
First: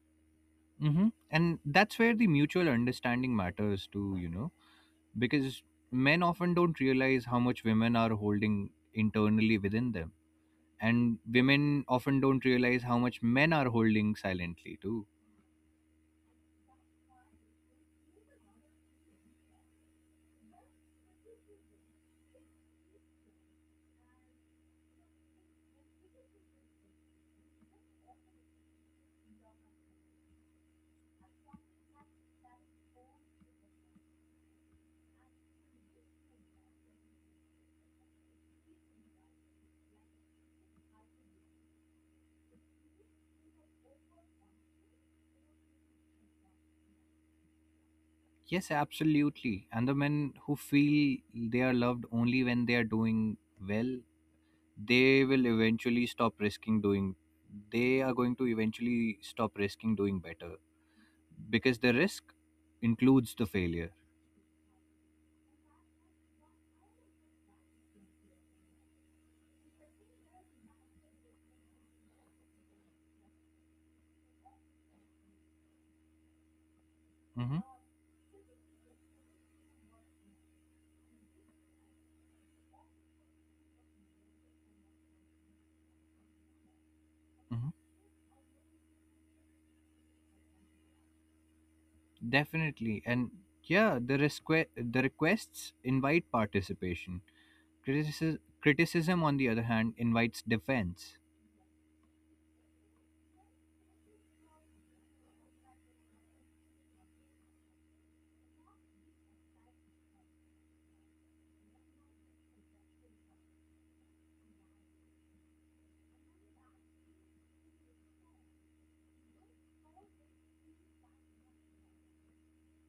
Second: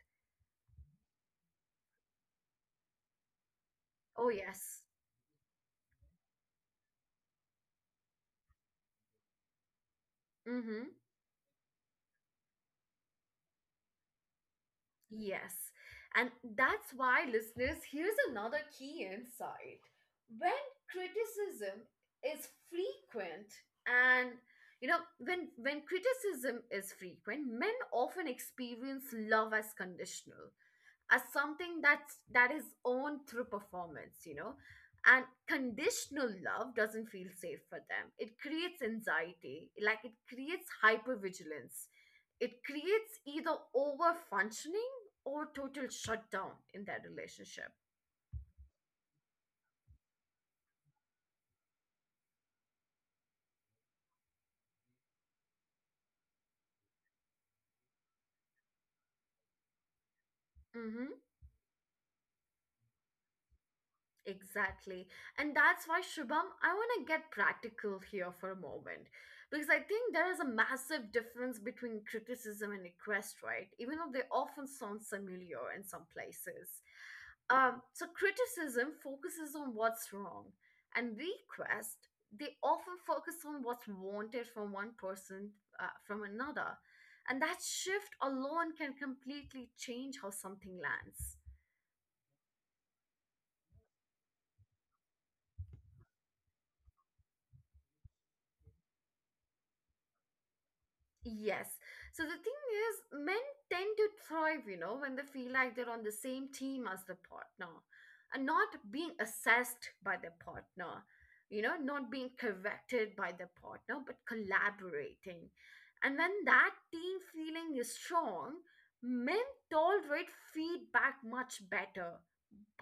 Speaker 2: Hmm. And that's where the mutual understanding matters too,
Speaker 1: Oh
Speaker 2: you know,
Speaker 1: yes.
Speaker 2: because men often don't realize how much women are holding internally within them.
Speaker 1: Mm-hmm.
Speaker 2: And women often don't realize how much men are holding silently too.
Speaker 1: Yes. And that's why, listeners, here's another key insight. When criticism is frequent and, you know, when criticism is frequent, men often experience love as conditional, as something that is owned through performance, you know. And conditional love doesn't feel safe for them. It creates anxiety, like it creates hypervigilance, it creates either over functioning or total shutdown in their relationship.
Speaker 2: Yes, absolutely. And the men who feel they are loved only when they are doing well, they will eventually stop risking doing they are going to eventually stop risking doing better,
Speaker 1: Mm-hmm.
Speaker 2: because the risk includes the failure.
Speaker 1: Exactly. And that's why, Shubham, I want to get practical here for a moment. Because I think there is a massive difference between criticism and request, right? Even though they often sound similar in some places.
Speaker 2: Hmm.
Speaker 1: So, criticism focuses on what's wrong, and request, they often focus on what's wanted from one person from another. And that
Speaker 2: Hmm.
Speaker 1: shift alone can completely change how something lands.
Speaker 2: Definitely. And the requests invite participation. Criticism on the other hand invites defense.
Speaker 1: Yes. So the thing is, men tend to thrive, you know, when they feel like they're on the same team as the partner and not being assessed by the partner, you know, not being corrected by the partner, but collaborating. And when that team feeling is strong, men tolerate feedback much better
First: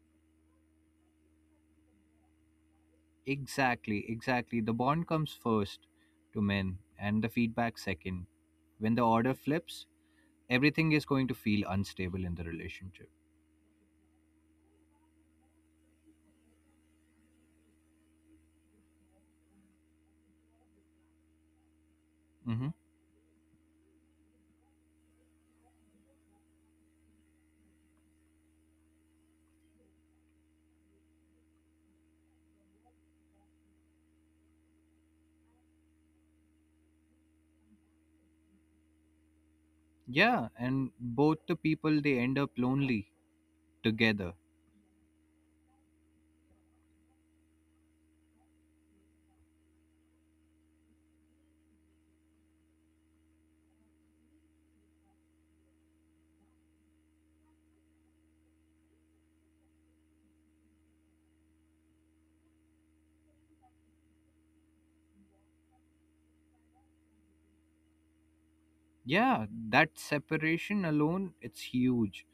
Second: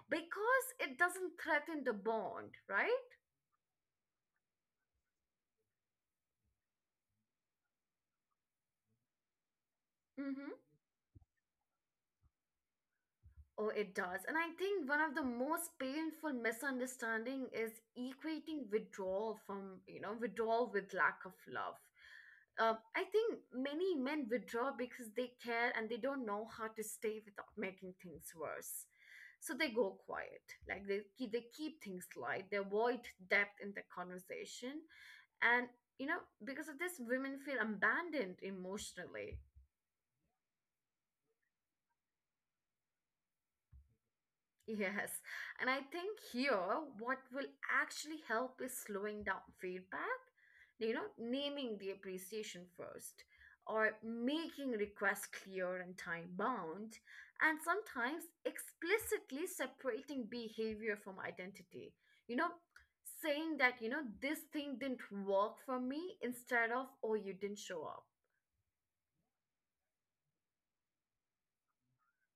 Speaker 1: because it doesn't threaten the bond, right?
Speaker 2: Exactly, exactly. The bond comes first to men, and the feedback second. When the order flips,
Speaker 1: Mm-hmm.
Speaker 2: everything is going to feel unstable in the relationship.
Speaker 1: Oh, it does. And I think one of the most painful misunderstanding is equating withdrawal from, you know, withdrawal with lack of love. I think many men withdraw because they care and they don't know how to stay without making things worse. So they go quiet, like they keep things light, they avoid depth in the conversation, and you know, because of this, women feel abandoned emotionally.
Speaker 2: Yeah, and both the people, they end up lonely together.
Speaker 1: Yes, and I think here what will actually help is slowing down feedback, you know, naming the appreciation first, or making requests clear and time bound, and sometimes explicitly separating behavior from identity. You know, saying that, you know, this thing didn't work for me instead of, oh, you didn't show up.
Speaker 2: Yeah, that separation alone, it's huge.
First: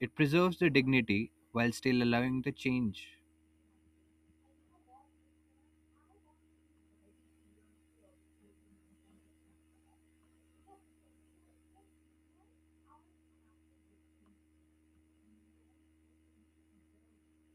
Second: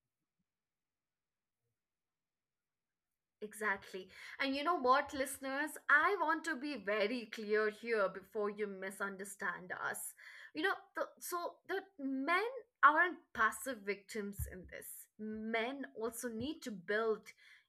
Speaker 2: It preserves the dignity while still allowing the change.
Speaker 1: Exactly. And you know what, listeners? I want to be very clear here before you misunderstand us. So, the men aren't passive victims in this. Men also need to build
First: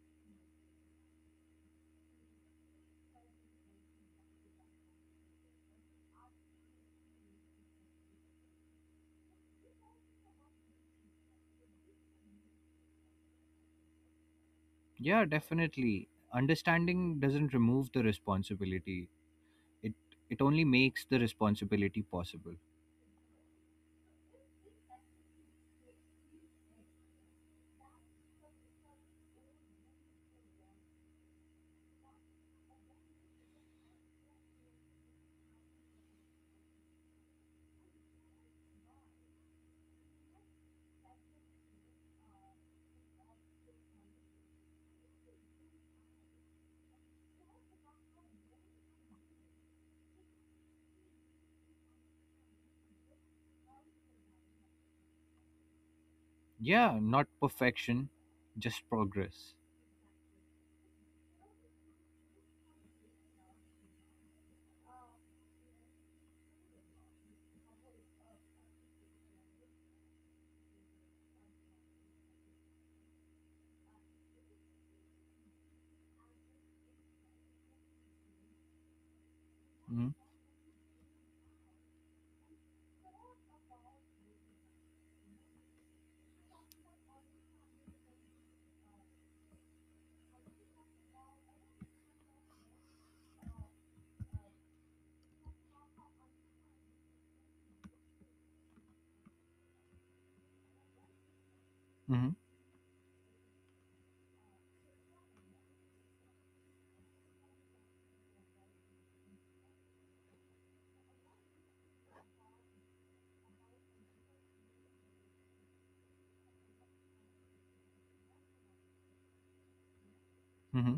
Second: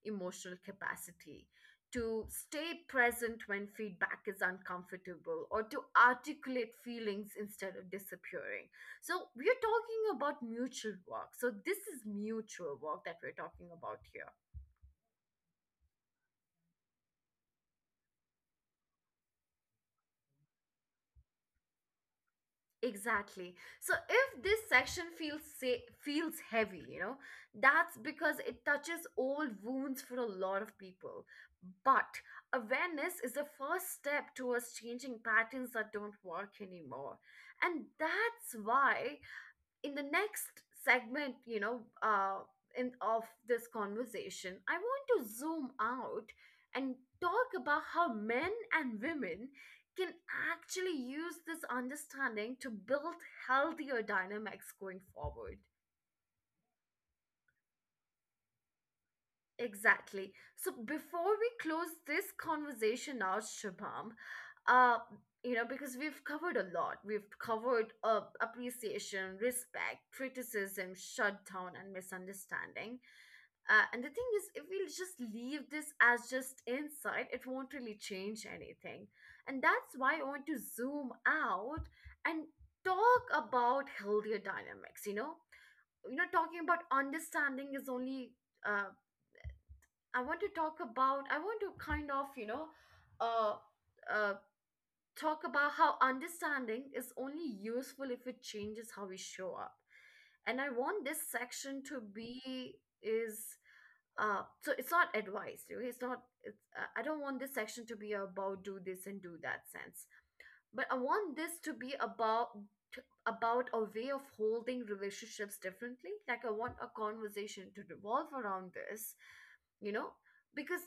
Speaker 1: emotional capacity to stay present when feedback is uncomfortable, or to articulate feelings instead of disappearing. So, we're talking about mutual work. So, this is mutual work that we're talking about here.
Speaker 2: Yeah, definitely. Understanding doesn't remove the responsibility. It it only makes the responsibility possible.
Speaker 1: Exactly. So if this section feels heavy, you know, that's because it touches old wounds for a lot of people. But awareness is the first step towards changing patterns that don't work anymore. And that's why in the next segment, you know, in of this conversation, I want to zoom out and talk about how men and women can actually use this understanding to build healthier dynamics going forward.
Speaker 2: Yeah, not perfection, just progress.
Speaker 1: Exactly. So before we close this conversation out, Shabam, uh, you know, because we've covered a lot. We've covered appreciation, respect, criticism, shutdown, and misunderstanding. And the thing is, if we just leave this as just insight, it won't really change anything. And that's
Speaker 2: Mm-hmm.
Speaker 1: why I want to zoom out and talk about healthier dynamics. You know, talking about understanding is only. Uh, I want to talk about. I want to kind of, you know, uh, uh, talk about how understanding is only useful if it changes how we show up. And I want this section to
Speaker 2: Mm-hmm.
Speaker 1: be is so it's not advice, okay? it's not it's I don't want this section to be about do this and do that sense, but I want this to be about about a way of holding relationships differently. Like I want a conversation to revolve around this, you know, because
Speaker 2: Mm-hmm.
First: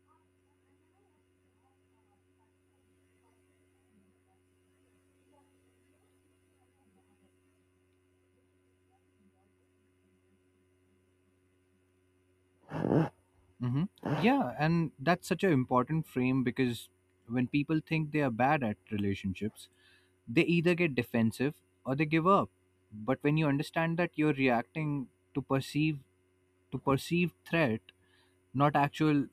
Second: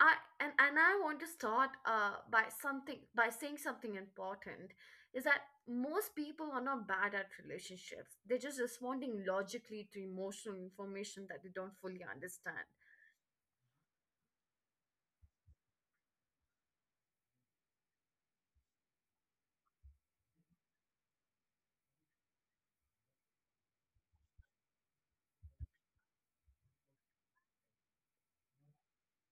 Speaker 1: I and I want to start by something by saying something important, is that most people are not bad at relationships, they're just responding logically to emotional information that they don't fully understand.
Speaker 2: Hmm. Yeah, and that's such an important frame because when people think they are bad at relationships, they either get defensive or they give up. But when you understand that you're reacting to perceived threat, not actual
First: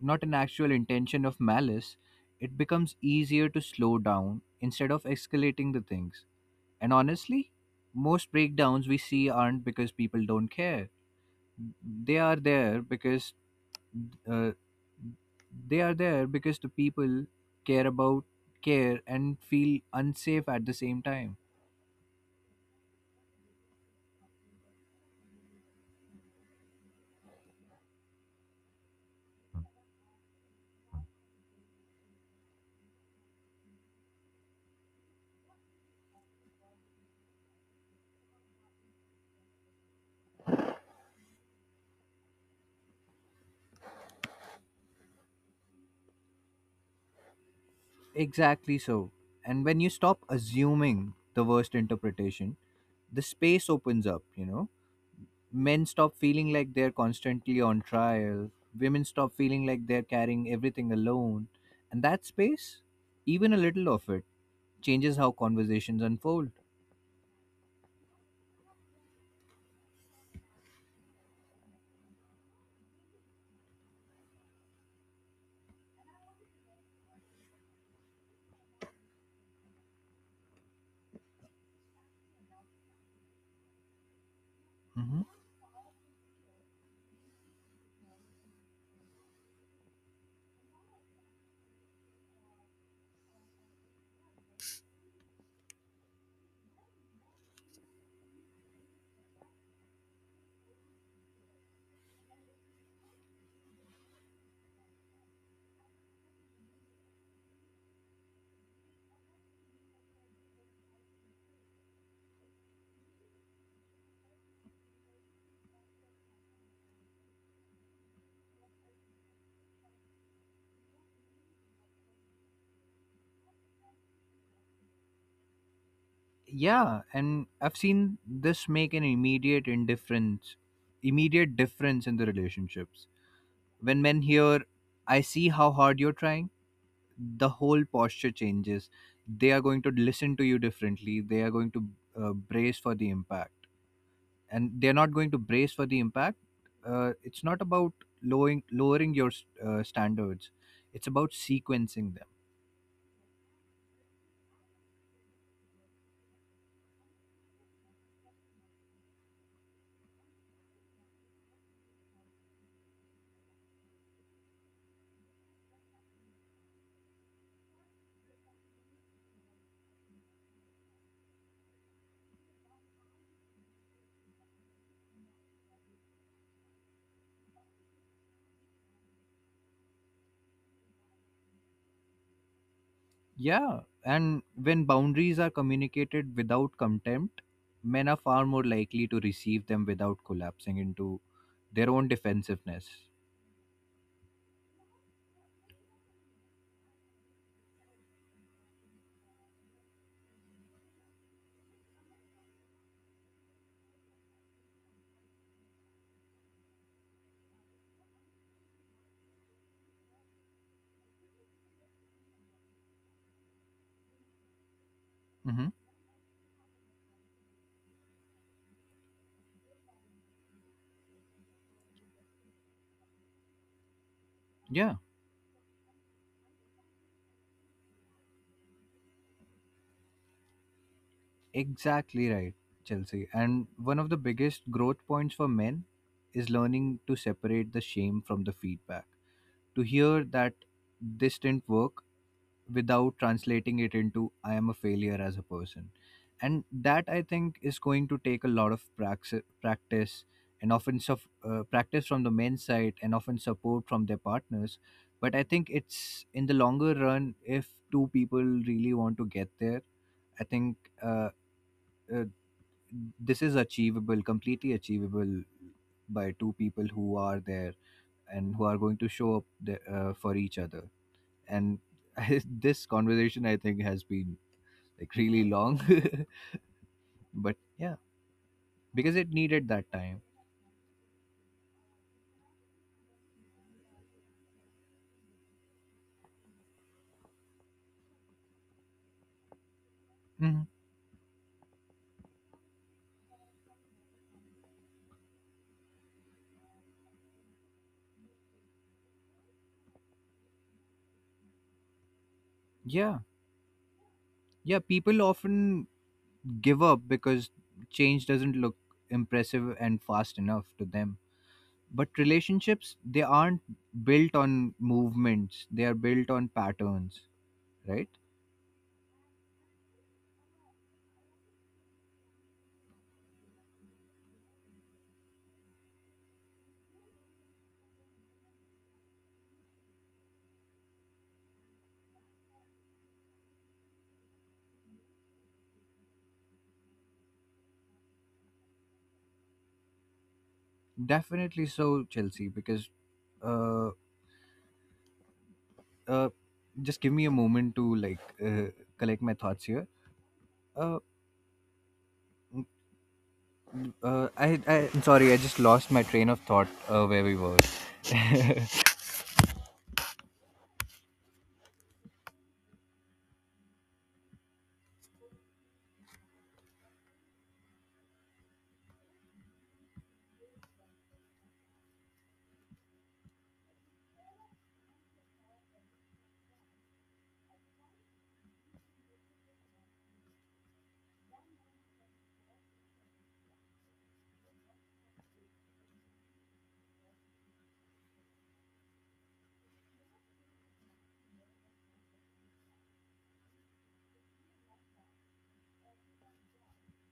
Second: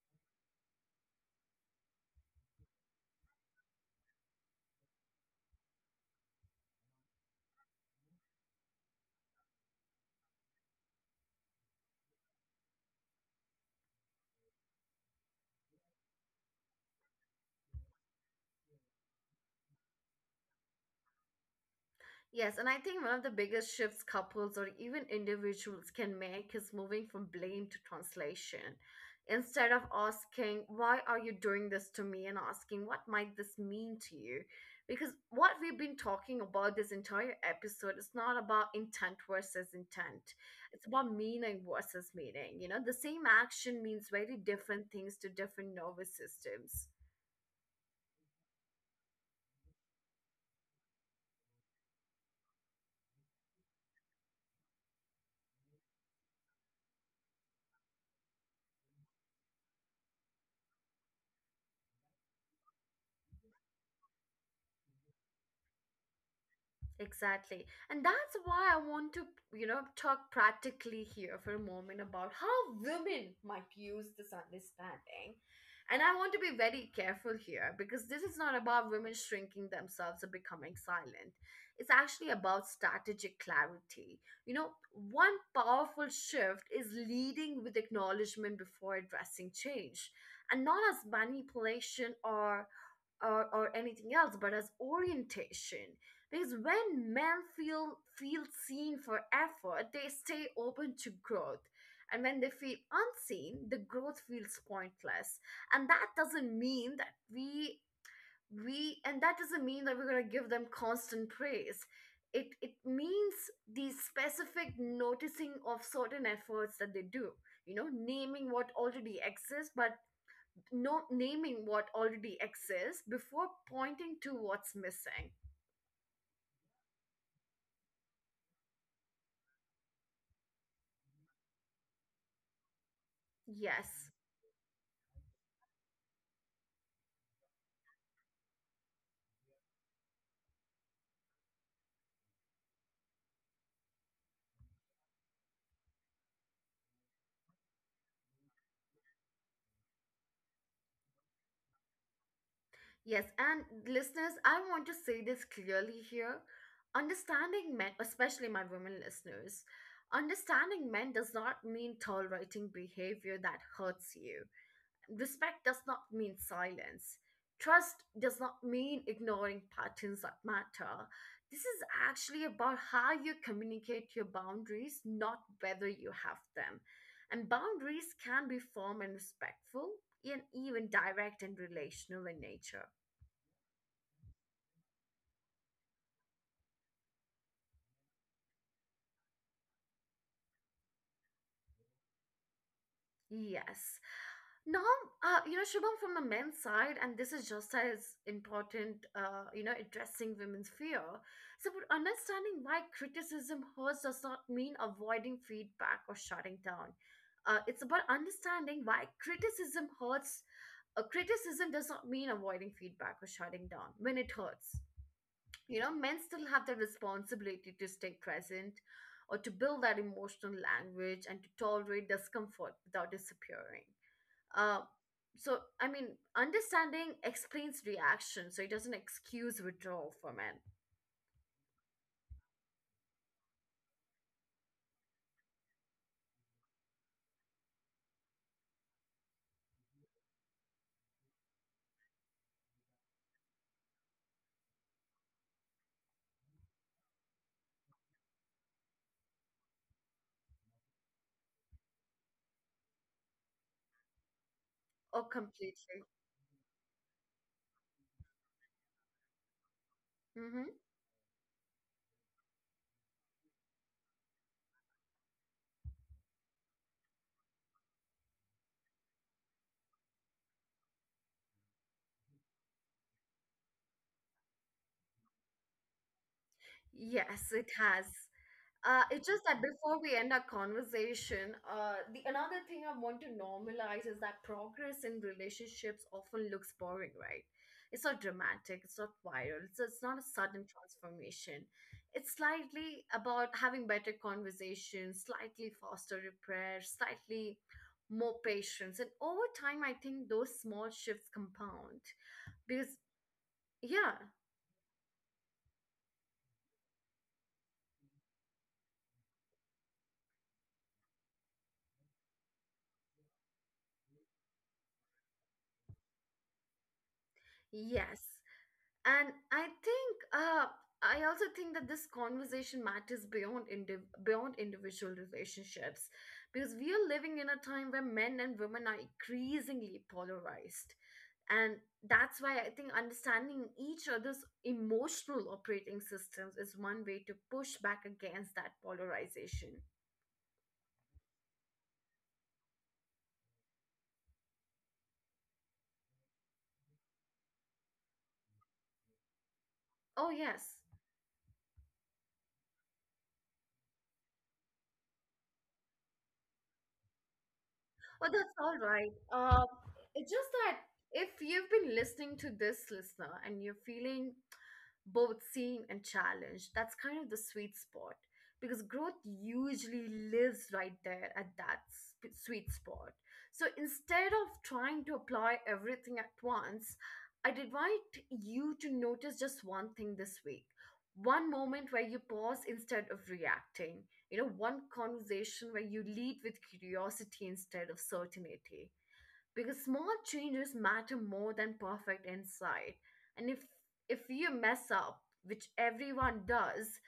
Speaker 2: not an actual intention of malice, it becomes easier to slow down instead of escalating the things. And honestly, most breakdowns we see aren't because people don't care. They are there because uh, they are there because the people care about care and feel unsafe at the same time.
Speaker 1: Yes, and I think one of the biggest shifts couples or even individuals can make is moving from blame to translation. Instead of asking, why are you doing this to me? And asking, what might this mean to you? Because what we've been talking about this entire episode is not about intent versus intent, it's about meaning versus meaning. You know, the same action means very different things to different nervous systems.
Speaker 2: Exactly so. And when you stop assuming the worst interpretation, the space opens up, you know. Men stop feeling like they're constantly on trial, women stop feeling like they're carrying everything alone. And that space, even a little of it, changes how conversations unfold.
Speaker 1: Exactly. And that's why I want to, you know, talk practically here for a moment about how women might use this understanding. And I want to be very careful here because this is not about women shrinking themselves or becoming silent. It's actually about strategic clarity. You know,
Speaker 2: Mhm.
Speaker 1: one powerful shift is leading with acknowledgement before addressing change, and not as manipulation or anything else, but as orientation. Because when men feel seen for effort, they stay open to growth. And when they feel unseen, the growth feels pointless. And that doesn't mean that we and that doesn't mean that we're gonna give them constant praise. It means the specific noticing of certain efforts that they do. You know, naming what already exists, but no naming what already exists before pointing to what's missing.
Speaker 2: Yeah, and I've seen this make an immediate difference in the relationships. When
Speaker 1: Yes.
Speaker 2: men hear, I see how hard you're trying, the whole posture changes. They are going to listen to you differently. They are going to brace for the impact. And they're not going to brace for the impact. It's not about lowering your standards, it's about sequencing them.
Speaker 1: Yes, and listeners, I want to say this clearly here. Understanding men, especially my women listeners, Understanding men does not mean tolerating behavior that hurts you. Respect does not mean silence. Trust does not mean ignoring patterns that matter. This is actually about how you communicate your boundaries, not whether you have them. And boundaries can be firm and respectful, and even direct and relational in nature.
Speaker 2: Yeah, and when boundaries are communicated without contempt, men are far more likely to receive them without collapsing into their own defensiveness.
Speaker 1: Yes. Now, you know, Shubham, from the men's side, and this is just as important, you know, addressing women's fear. So, but understanding why criticism hurts does not mean avoiding feedback or shutting down. It's about understanding why criticism hurts. Criticism does not mean avoiding feedback or shutting down when it hurts.
Speaker 2: Hmm.
Speaker 1: You know, men still have the responsibility to stay present or to build that emotional language and to tolerate discomfort without disappearing. Uh,
Speaker 2: Yeah,
Speaker 1: I mean, understanding explains reaction, so it doesn't excuse withdrawal for men.
Speaker 2: exactly right, Chelsea. And one of the biggest growth points for men is learning to separate the shame from the feedback, to hear that this didn't work without translating it into, I am a failure as a person. And that, I think, is going to take a lot of practice, and often suff practice from the men's side, and often support from their partners.
Speaker 1: Oh,
Speaker 2: But I think
Speaker 1: completely.
Speaker 2: it's in the longer run, if two people really want to get there, I
Speaker 1: Mm-hmm.
Speaker 2: think, uh, this is achievable, completely achievable, by two people who are there and who are going to show up for each other. And this conversation, I think, has been like really long,
Speaker 1: Yes,
Speaker 2: but
Speaker 1: it
Speaker 2: yeah,
Speaker 1: has.
Speaker 2: because it
Speaker 1: It's just that
Speaker 2: needed that
Speaker 1: before we
Speaker 2: time.
Speaker 1: end our conversation, the another thing I want to normalize is that progress in relationships often looks boring, right? It's not dramatic, it's not viral, it's not a
Speaker 2: Mhm.
Speaker 1: sudden transformation. It's slightly about having better conversations, slightly faster repair, slightly more patience. And over time, I think those small shifts compound because,
Speaker 2: Yeah.
Speaker 1: yeah,
Speaker 2: Yeah, people often give up because change doesn't look impressive and fast enough to them, but relationships, they aren't built on movements, they are built on patterns, right?
Speaker 1: yes. And I think I also think that this conversation matters beyond individual relationships, because we are living in a time where men and women are increasingly polarized, and that's why I think understanding each other's emotional operating systems is one way to push back against that polarization.
Speaker 2: Definitely so, Chelsea. Because, uh, uh just give me a moment to like, collect my thoughts here.
Speaker 1: Oh yes.
Speaker 2: uh, mm, I, I'm sorry, I just lost my train of thought, where we were.
Speaker 1: Oh, that's all right. It's just that if you've been listening to this listener and you're feeling both seen and challenged, that's kind of the sweet spot, because growth usually lives right there at that sweet spot. So instead of trying to apply everything at once, I'd invite you to notice just one thing this week. One moment where you pause instead of reacting, you know, one conversation where you lead with curiosity instead of certainty, because small changes matter more than perfect insight. And if you mess up, which everyone does,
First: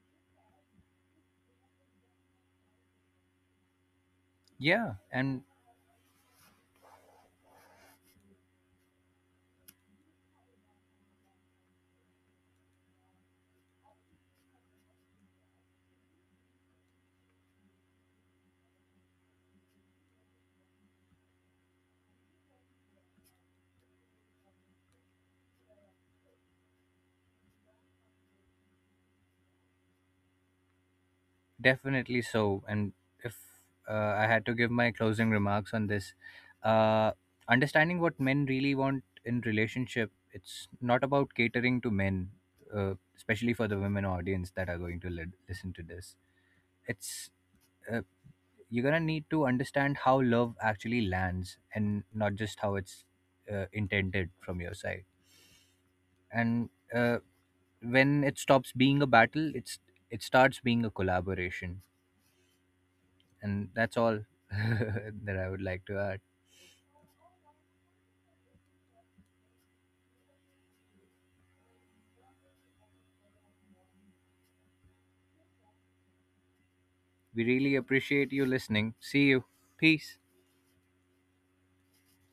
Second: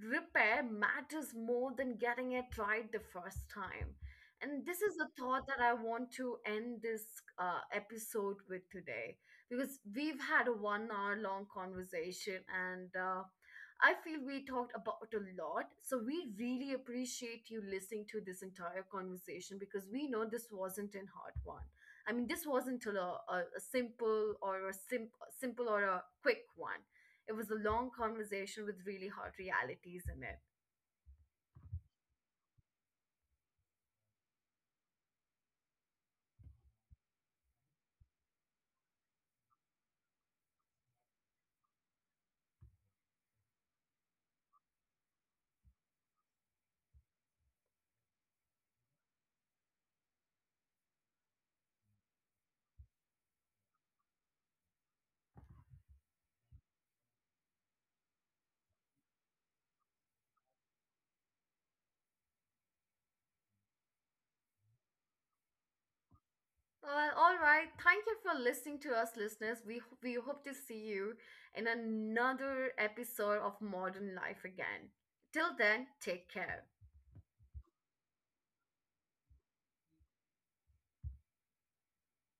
Speaker 1: repair matters more than getting it right the first time. And this
Speaker 2: Yeah,
Speaker 1: is the
Speaker 2: and
Speaker 1: thought that I want to end this episode with today, because we've had a 1 hour long conversation, and I feel we talked about a lot. So we really appreciate you listening to this entire conversation because we know this wasn't an hard one. I mean, this wasn't a simple or a simple or a quick one. It was a long conversation with really hard realities in it.
Speaker 2: definitely so. And if, uh, I had to give my closing remarks on this, uh, understanding what men really want in relationship, it's not about catering to men, especially for the women audience that are going to listen to this. It's, uh, you're gonna need to understand how love actually lands, and not just how it's intended from your side. And when it stops being a battle, it starts being a collaboration. And that's all that I would like to add.
Speaker 1: Well, all right. Thank you for listening to us, listeners. We hope to see you in another episode of Modern Life again. Till then, take care.
Speaker 2: We really appreciate you listening. See you. Peace.